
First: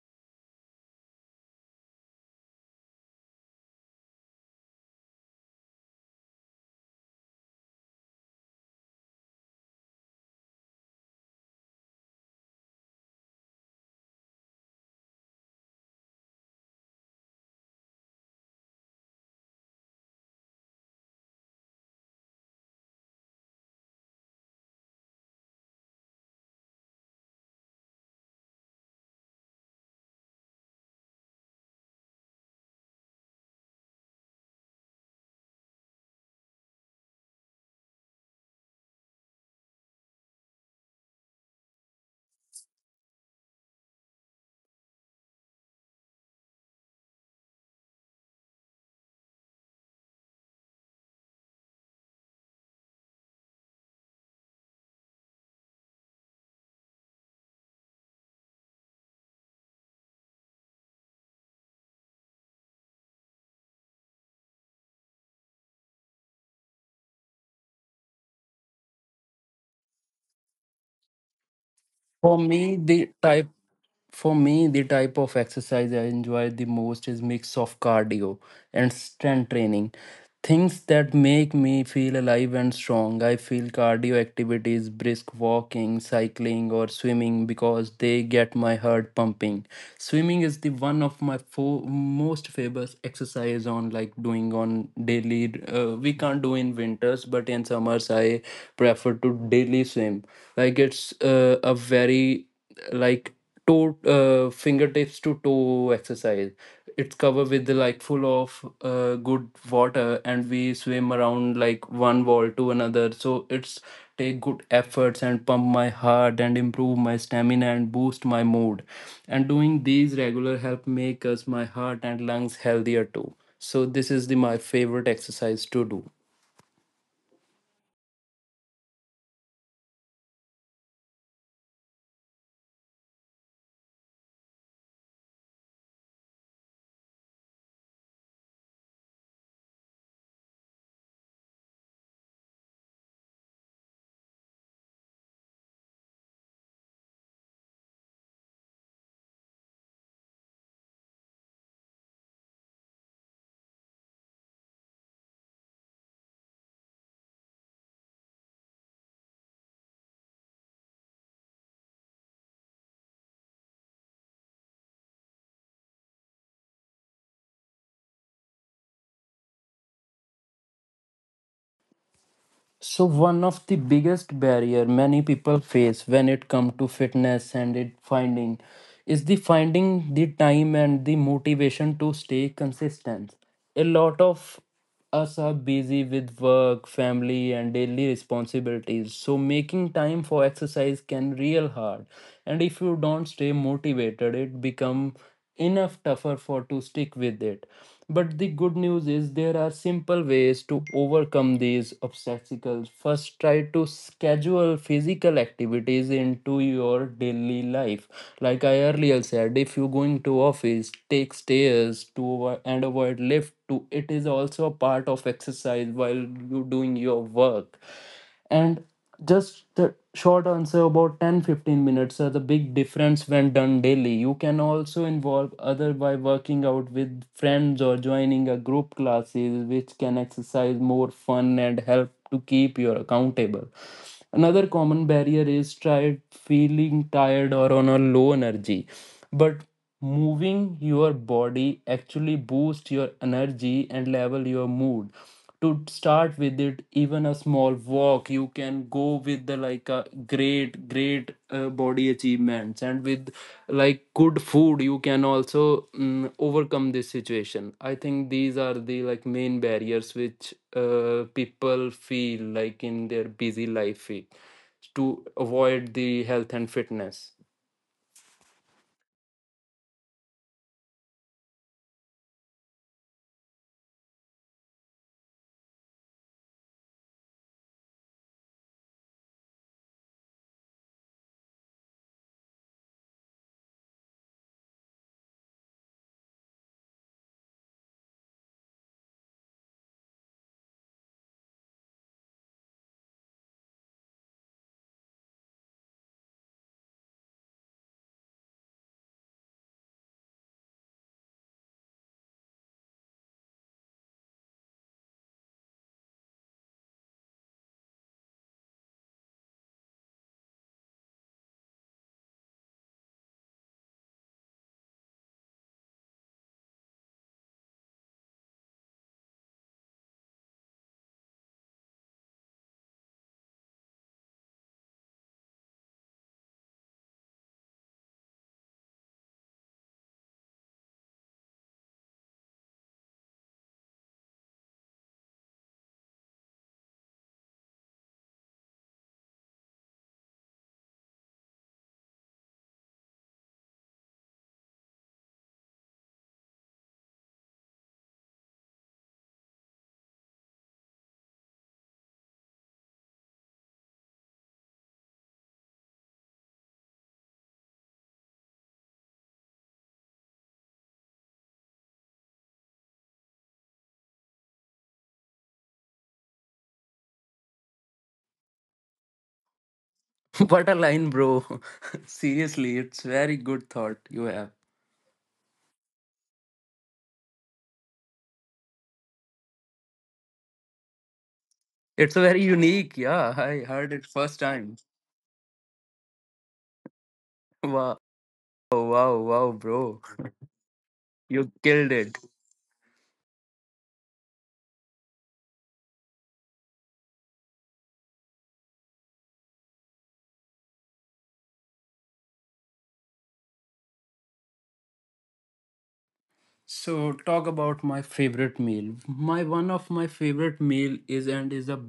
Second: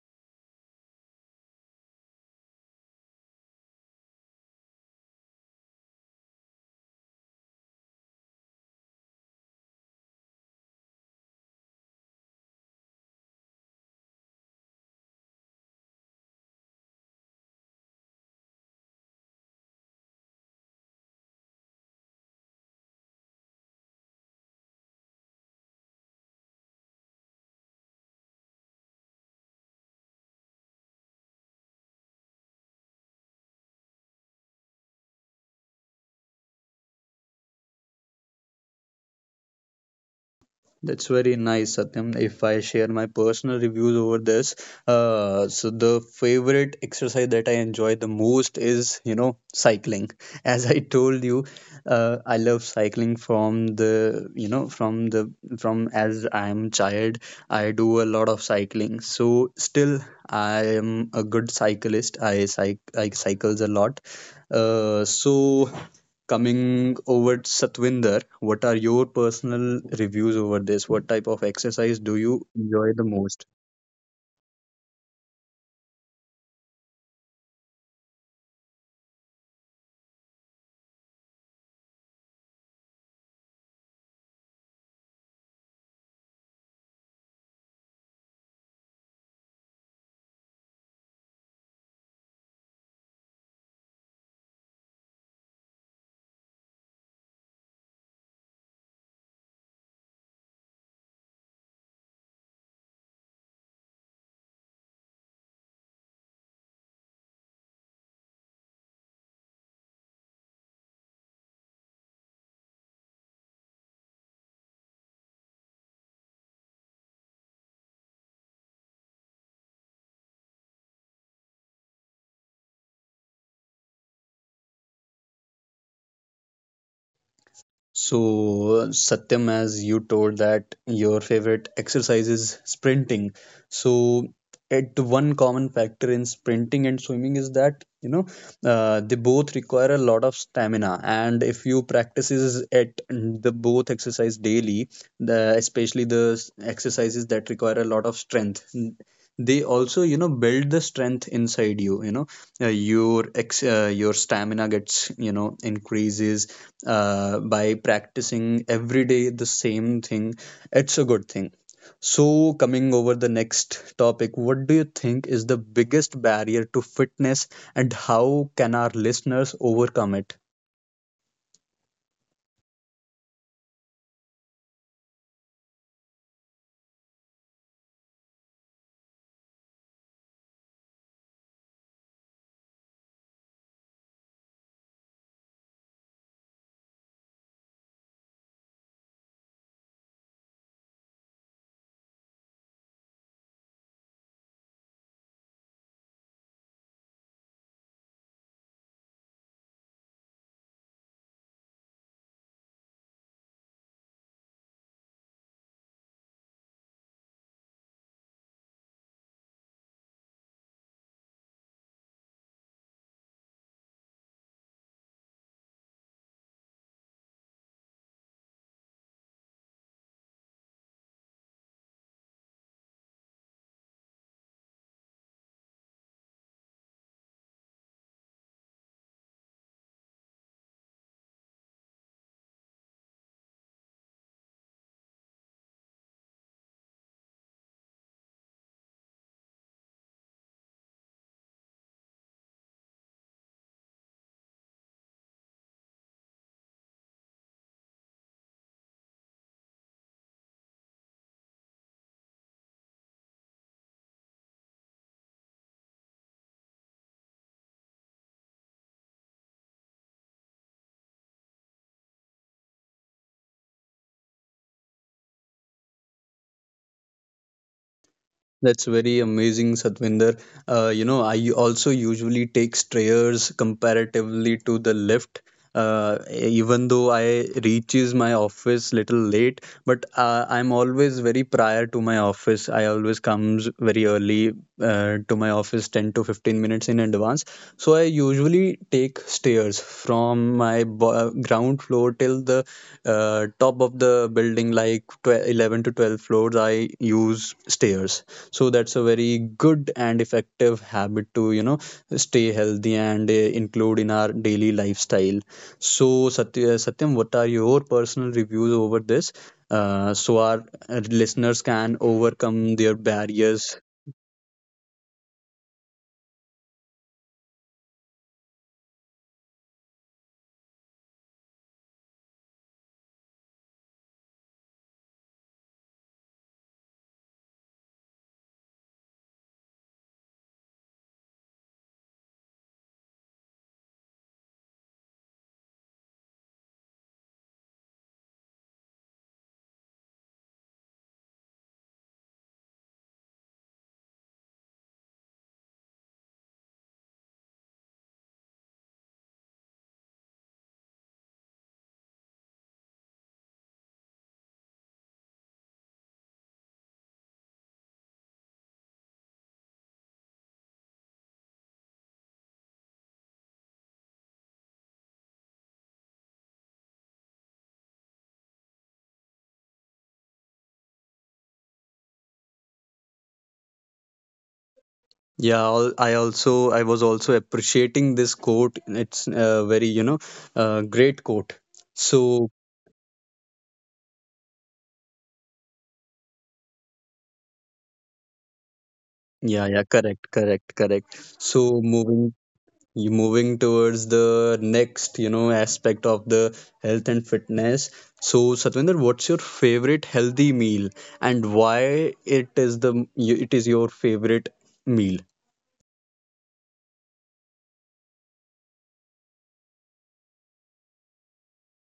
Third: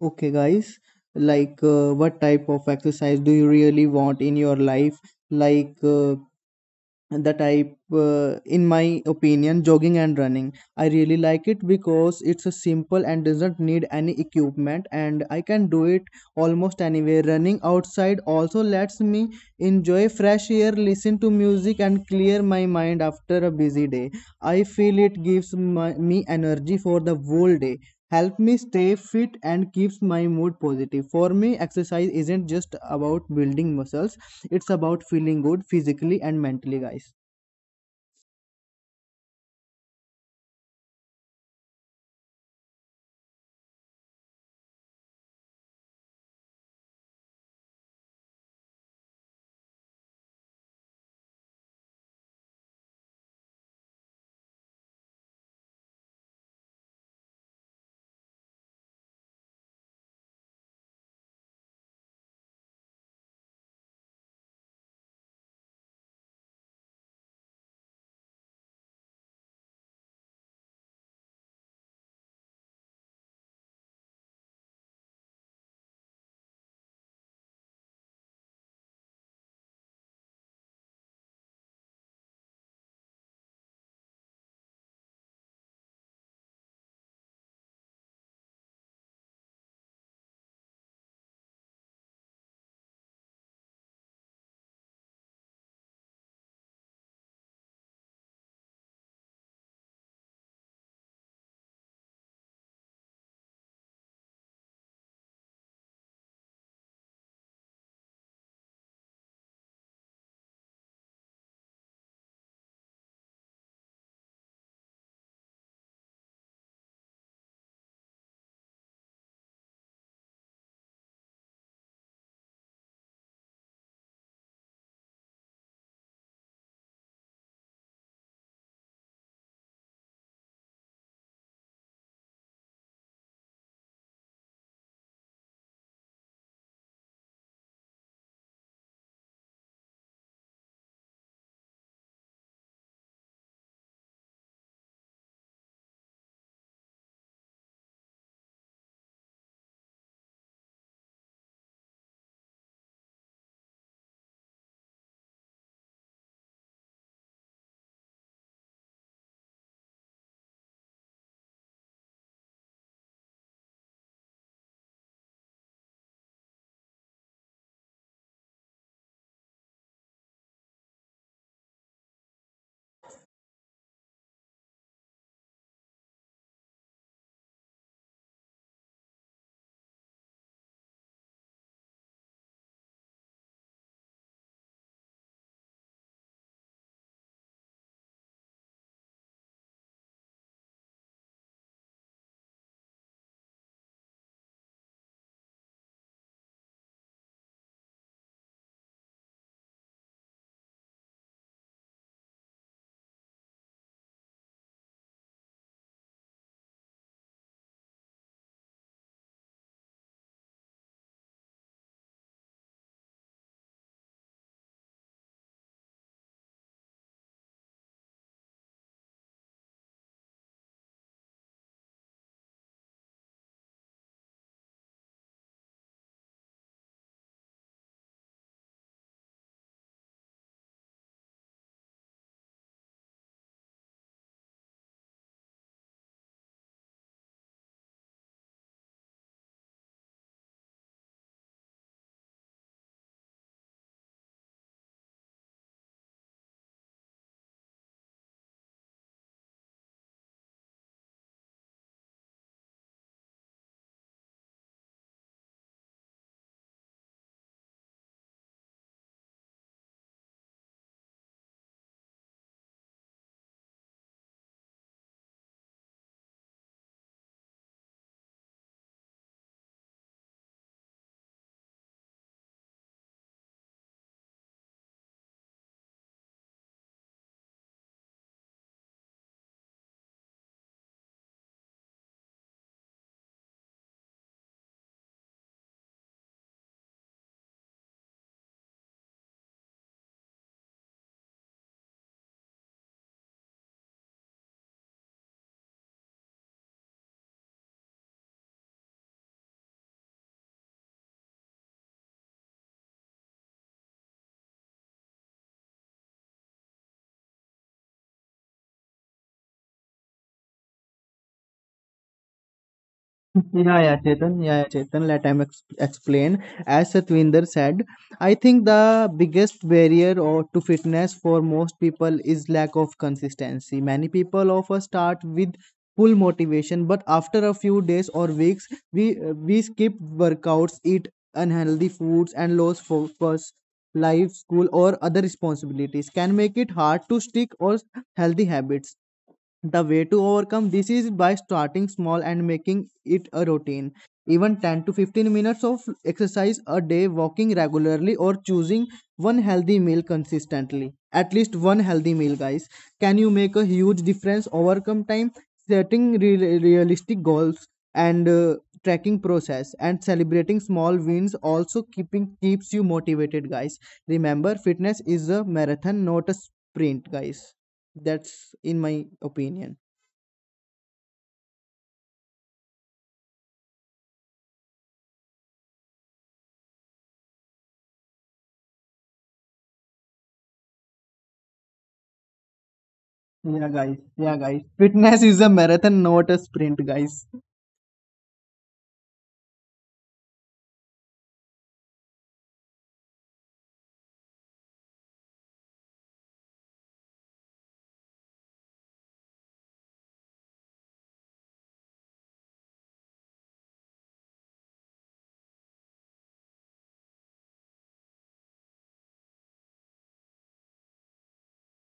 Speaker 3: Okay, guys, what type of exercise do you really want in your life? Like the type in my opinion, jogging and running I really like it because it's a simple and doesn't need any equipment, and I can do it almost anywhere. Running outside also lets me enjoy fresh air, listen to music, and clear my mind after a busy day. I feel it gives me energy for the whole day, help me stay fit, and keeps my mood positive. For me, exercise isn't just about building muscles, it's about feeling good physically and mentally, guys.
Speaker 1: That's very nice, Satyam. If I share my personal reviews over this, so the favorite exercise that I enjoy the most is, you know, cycling. As I told you, I love cycling from the, you know, from as I'm child, I do a lot of cycling. So still, I am a good cyclist. I cycles a lot. So, coming over to Satwinder, what are your personal reviews over this? What type of exercise do
Speaker 2: For
Speaker 1: you
Speaker 2: me,
Speaker 1: enjoy the
Speaker 2: the
Speaker 1: most?
Speaker 2: type For me, the type of exercise I enjoy the most is mix of cardio and strength training. Things that make me feel alive and strong. I feel cardio activities, brisk walking, cycling or swimming because they get my heart pumping. Swimming is the one of my most famous exercise on like doing on daily we can't do in winters but in summers I prefer to daily swim. Like it's a very like toe fingertips to toe exercise, it's covered with like full of good water and we swim around like one wall to another so it's take good efforts and pump my heart and improve my stamina and boost my mood and doing these regular help make us my heart and lungs healthier too. So this is the my favorite exercise to do.
Speaker 1: So, Satyam, as you told that your favorite exercise is sprinting. So, at one common factor in sprinting and swimming is that, you know, they both require a lot of stamina. And if you practices at the both exercise daily, the especially the exercises that require a lot of strength. They also, you know, build the strength inside you. You know, your stamina gets, you know, increases by practicing every day the same thing, it's a good thing. So, coming over the next topic, what do you think is the biggest barrier to fitness and how can our listeners overcome it?
Speaker 2: So one of the biggest barrier many people face when it come to fitness and it finding is the finding the time and the motivation to stay consistent. A lot of us are busy with work, family and daily responsibilities. So making time for exercise can real hard. And if you don't stay motivated, it become enough tougher for to stick with it. But the good news is there are simple ways to overcome these obstacles. First try to schedule physical activities into your daily life, like I earlier said if you going to office take stairs to and avoid lift to it is also a part of exercise while you doing your work. And just the short answer about 10, 15 minutes are the big difference when done daily. You can also involve other by working out with friends or joining a group classes which can exercise more fun and help to keep you accountable. Another common barrier is tired feeling tired or on a low energy, but moving your body actually boosts your energy and level your mood. To start with it even a small walk you can go with the like a great body achievements and with like good food you can also overcome this situation. I think these are the like main barriers which people feel like in their busy life feel to avoid the health and fitness.
Speaker 1: That's very amazing, Satvinder. You know, I also usually take stairs comparatively to the lift. Even though I reaches my office little late, but I'm always very prior to my office. I always comes very early to my office, 10 to 15 minutes in advance. So I usually take stairs from my ground floor till the top of the building, like 11 to 12 floors. I use stairs. So that's a very good and effective habit to, you know, stay healthy and include in our daily lifestyle. So Satyam, what are your personal reviews over this, so our listeners can overcome their barriers?
Speaker 3: Yeah, yeah, Chetan. Yeah, yeah, Chetan. Let him explain. As Satwinder said, I think the biggest barrier or to fitness for most people is lack of consistency. Many people often start with full motivation, but after a few days or weeks, we skip workouts, eat unhealthy foods, and lose focus. Life, school, or other responsibilities can make it hard to stick or healthy habits. The way to overcome this is by starting small and making it a routine. Even 10 to 15 minutes of exercise a day, walking regularly, or choosing one healthy meal consistently. At least one healthy meal, guys. Can you make a huge difference? Overcome time, setting realistic goals, and tracking process and celebrating small wins, also keeping keeps you motivated, guys. Remember, fitness is a marathon, not a sprint, guys. That's in my opinion.
Speaker 2: What a line bro. Seriously it's very good thought you have.
Speaker 1: Yeah, I also, I was also appreciating this quote. It's a very, you know, great quote.
Speaker 2: It's
Speaker 1: So,
Speaker 2: very unique, yeah I
Speaker 3: Yeah,
Speaker 2: heard
Speaker 3: guys.
Speaker 2: it first
Speaker 3: Yeah, guys.
Speaker 2: time.
Speaker 3: Fitness is a marathon, not a sprint, guys.
Speaker 2: Wow. Oh, wow, wow,
Speaker 1: yeah, yeah,
Speaker 2: bro.
Speaker 1: correct, correct, correct.
Speaker 2: You
Speaker 1: So
Speaker 2: killed it.
Speaker 1: moving, you moving towards the next, you know, aspect of the health and fitness. So Satvinder, what's your favorite healthy meal and why it is the it is your favorite meal?
Speaker 2: So talk about my favorite meal. My one of my favorite meal is and is a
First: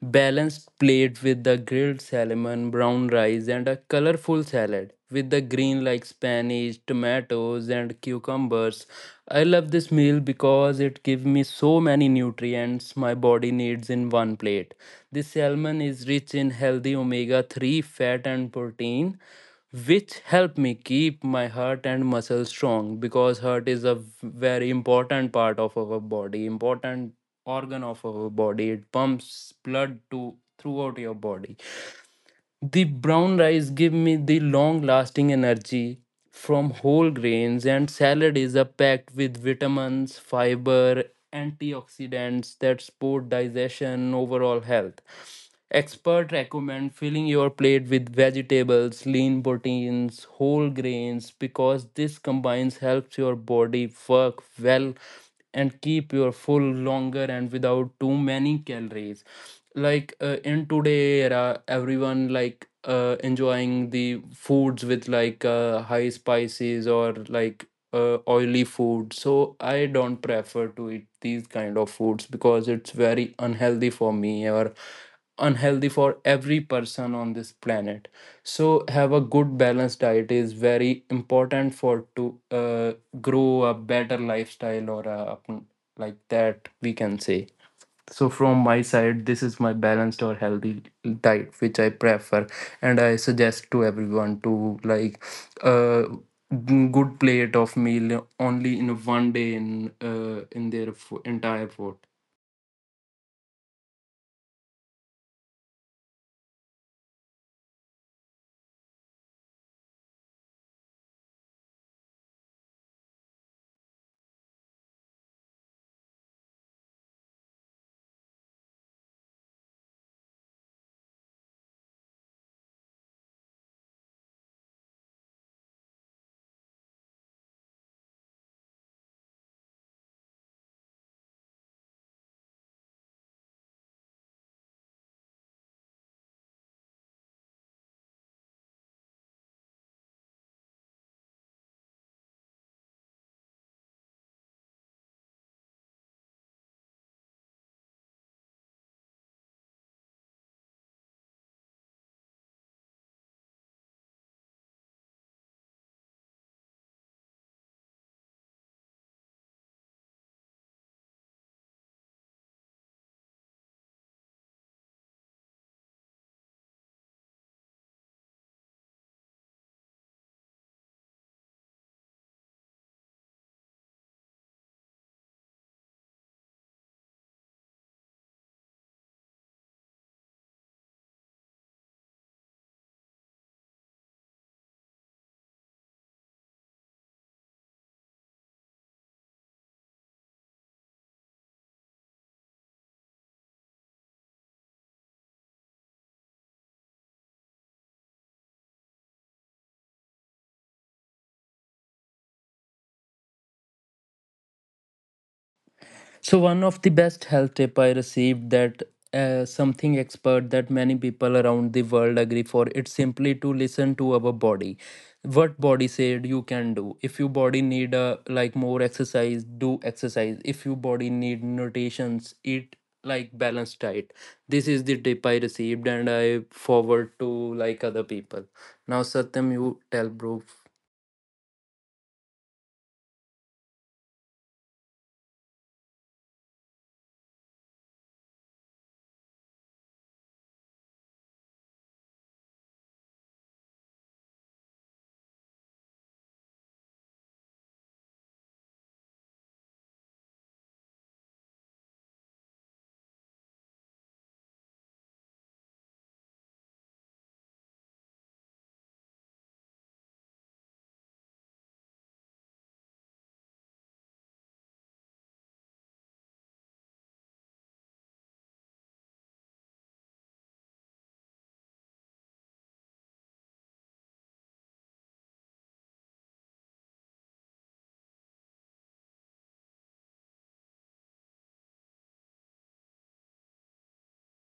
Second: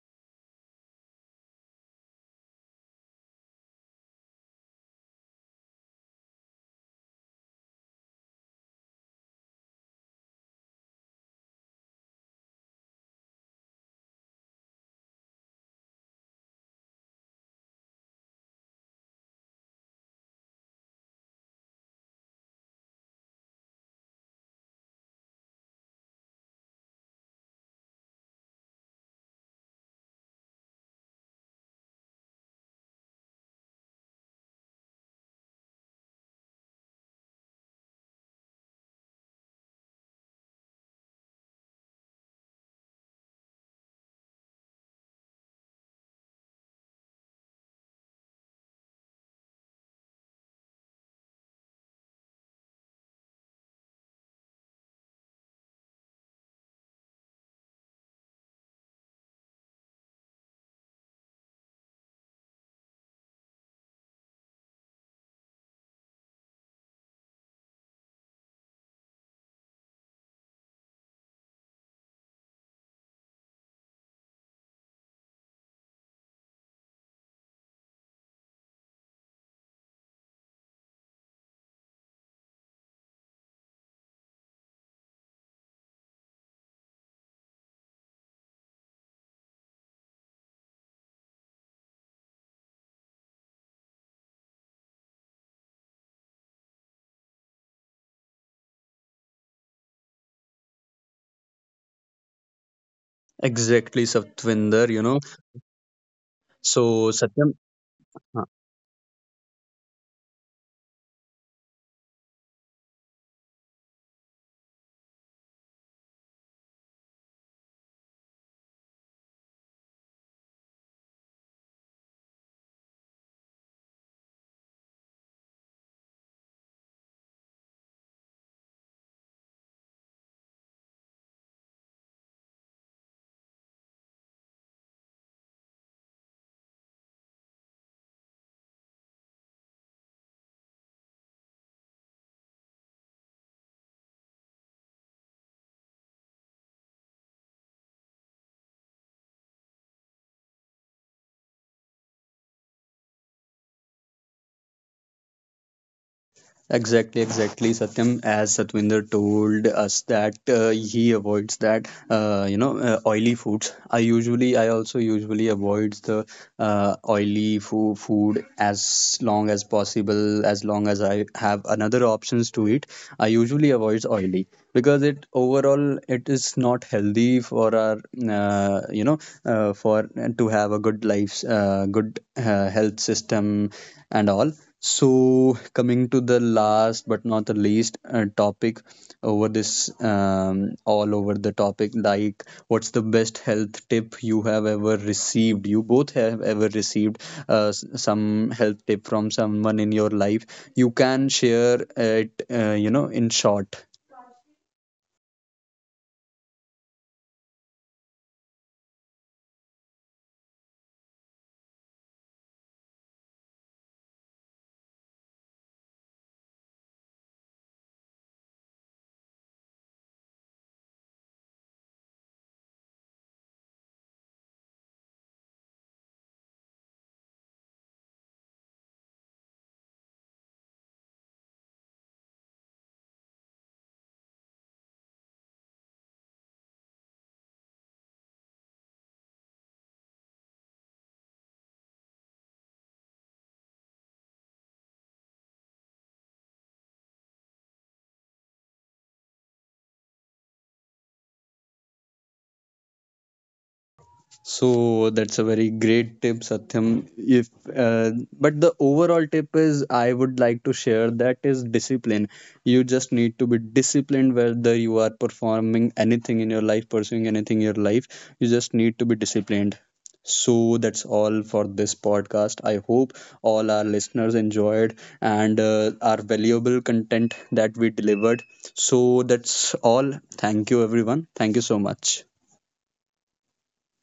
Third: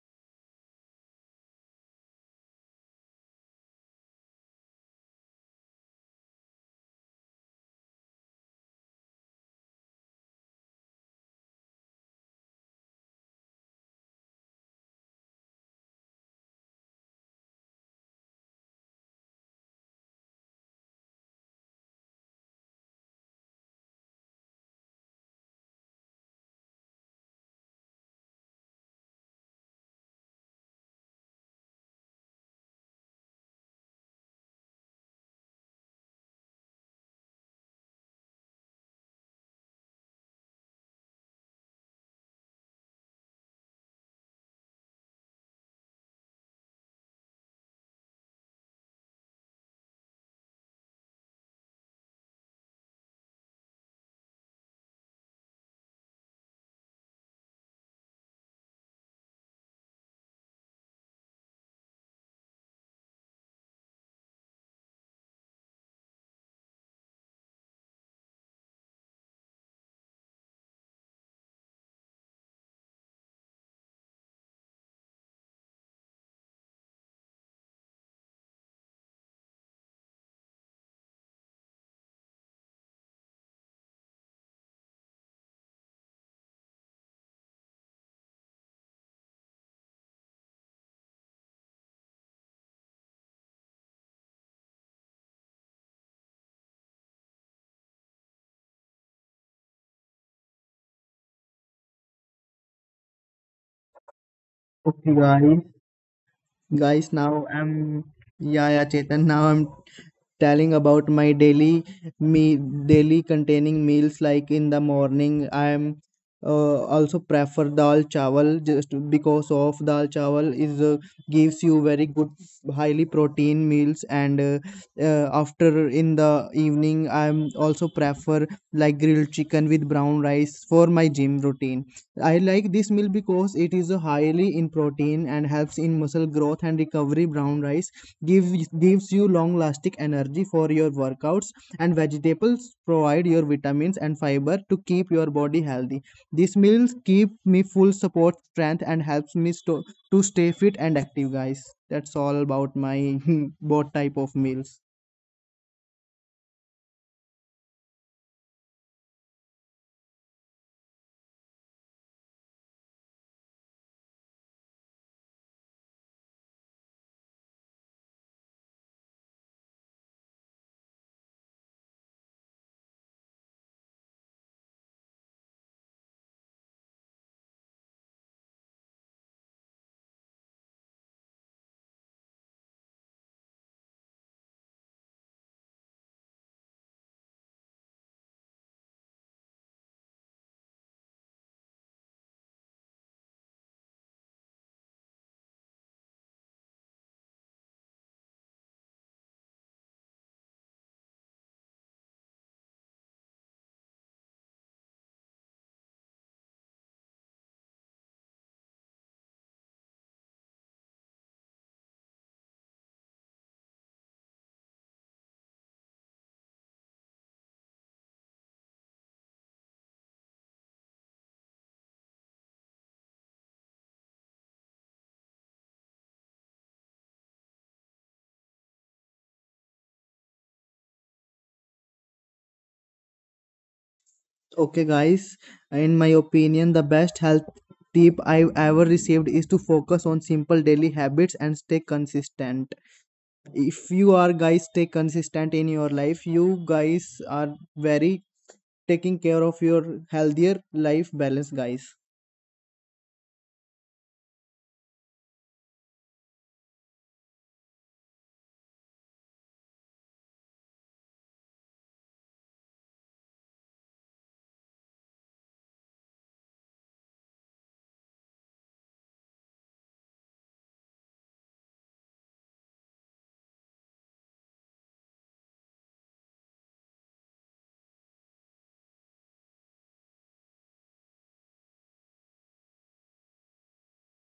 Speaker 2: balanced plate with the grilled salmon, brown rice and a colorful salad with the green like spinach, tomatoes and cucumbers. I love this meal because it gives me so many nutrients my body needs in one plate. This salmon is rich in healthy omega 3 fat and protein which help me keep my heart and muscles strong because heart is a very important part of our body, important organ of our body, it pumps blood to throughout your body. The brown rice give me the long lasting energy from whole grains and salad is a packed with vitamins, fiber, antioxidants that support digestion overall health. Experts recommend filling your plate with vegetables, lean proteins, whole grains because this combines helps your body work well and keep your full longer and without too many calories. Like in today era, everyone like enjoying the foods with like high spices or like oily food. So I don't prefer to eat these kind of foods because it's very unhealthy for me or unhealthy for every person on this planet. So have a good balanced diet is very important for to grow a better lifestyle or like that we can say. So from my side this is my balanced or healthy diet which I prefer and I suggest to everyone to like uh, good plate of meal only in one day in their entire food.
Speaker 1: Exactly, Satvinder, you
Speaker 3: Okay,
Speaker 1: know.
Speaker 3: guys.
Speaker 1: So
Speaker 3: Guys, now
Speaker 1: Satyam.
Speaker 3: I'm yeah, yeah, Chetan. Now I'm telling about my me daily containing meals. Like in the morning, I am also prefer dal chawal just because of dal chawal is gives you very good highly protein meals. And after in the evening, I am also prefer like grilled chicken with brown rice for my gym routine. I like this meal because it is highly in protein and helps in muscle growth and recovery. Brown rice gives you long lasting energy for your workouts, and vegetables provide your vitamins and fiber to keep your body healthy. These meals keep me full, support strength, and helps me to stay fit and active, guys. That's all about my both type of meals.
Speaker 1: Exactly, exactly, Satyam. As Satwinder told us that he avoids that, oily foods. I also usually avoid the oily food as long as possible. As long as I have another options to eat, I usually avoid oily because it overall it is not healthy for our, uh, you know, for to have a good life, good health system and all. So, coming to the last but not the least topic over this, all over the topic, like what's the best health tip you have ever received? You both have ever received some health tip from someone in your life. You can share it, you know, in short.
Speaker 2: So one of the best health tip I received that something expert that many people around the world agree for it's simply to listen to our body. What body said you can do, if your body need a like more exercise do exercise, if your body need nutritions eat like balanced diet. This is the tip I received and I forward to like other people. Now Satyam you tell bro.
Speaker 3: Okay, guys, in my opinion, the best health tip I've ever received is to focus on simple daily habits and stay consistent. If you are guys stay consistent in your life, you guys are very taking care of your healthier life balance, guys.
Speaker 1: So that's a very great tip, Satyam. If uh, but the overall tip is I would like to share that is discipline. You just need to be disciplined whether you are performing anything in your life, pursuing anything in your life. You just need to be disciplined. So that's all for this podcast. I hope all our listeners enjoyed and our valuable content that we delivered. So that's all. Thank you, everyone. Thank you so much.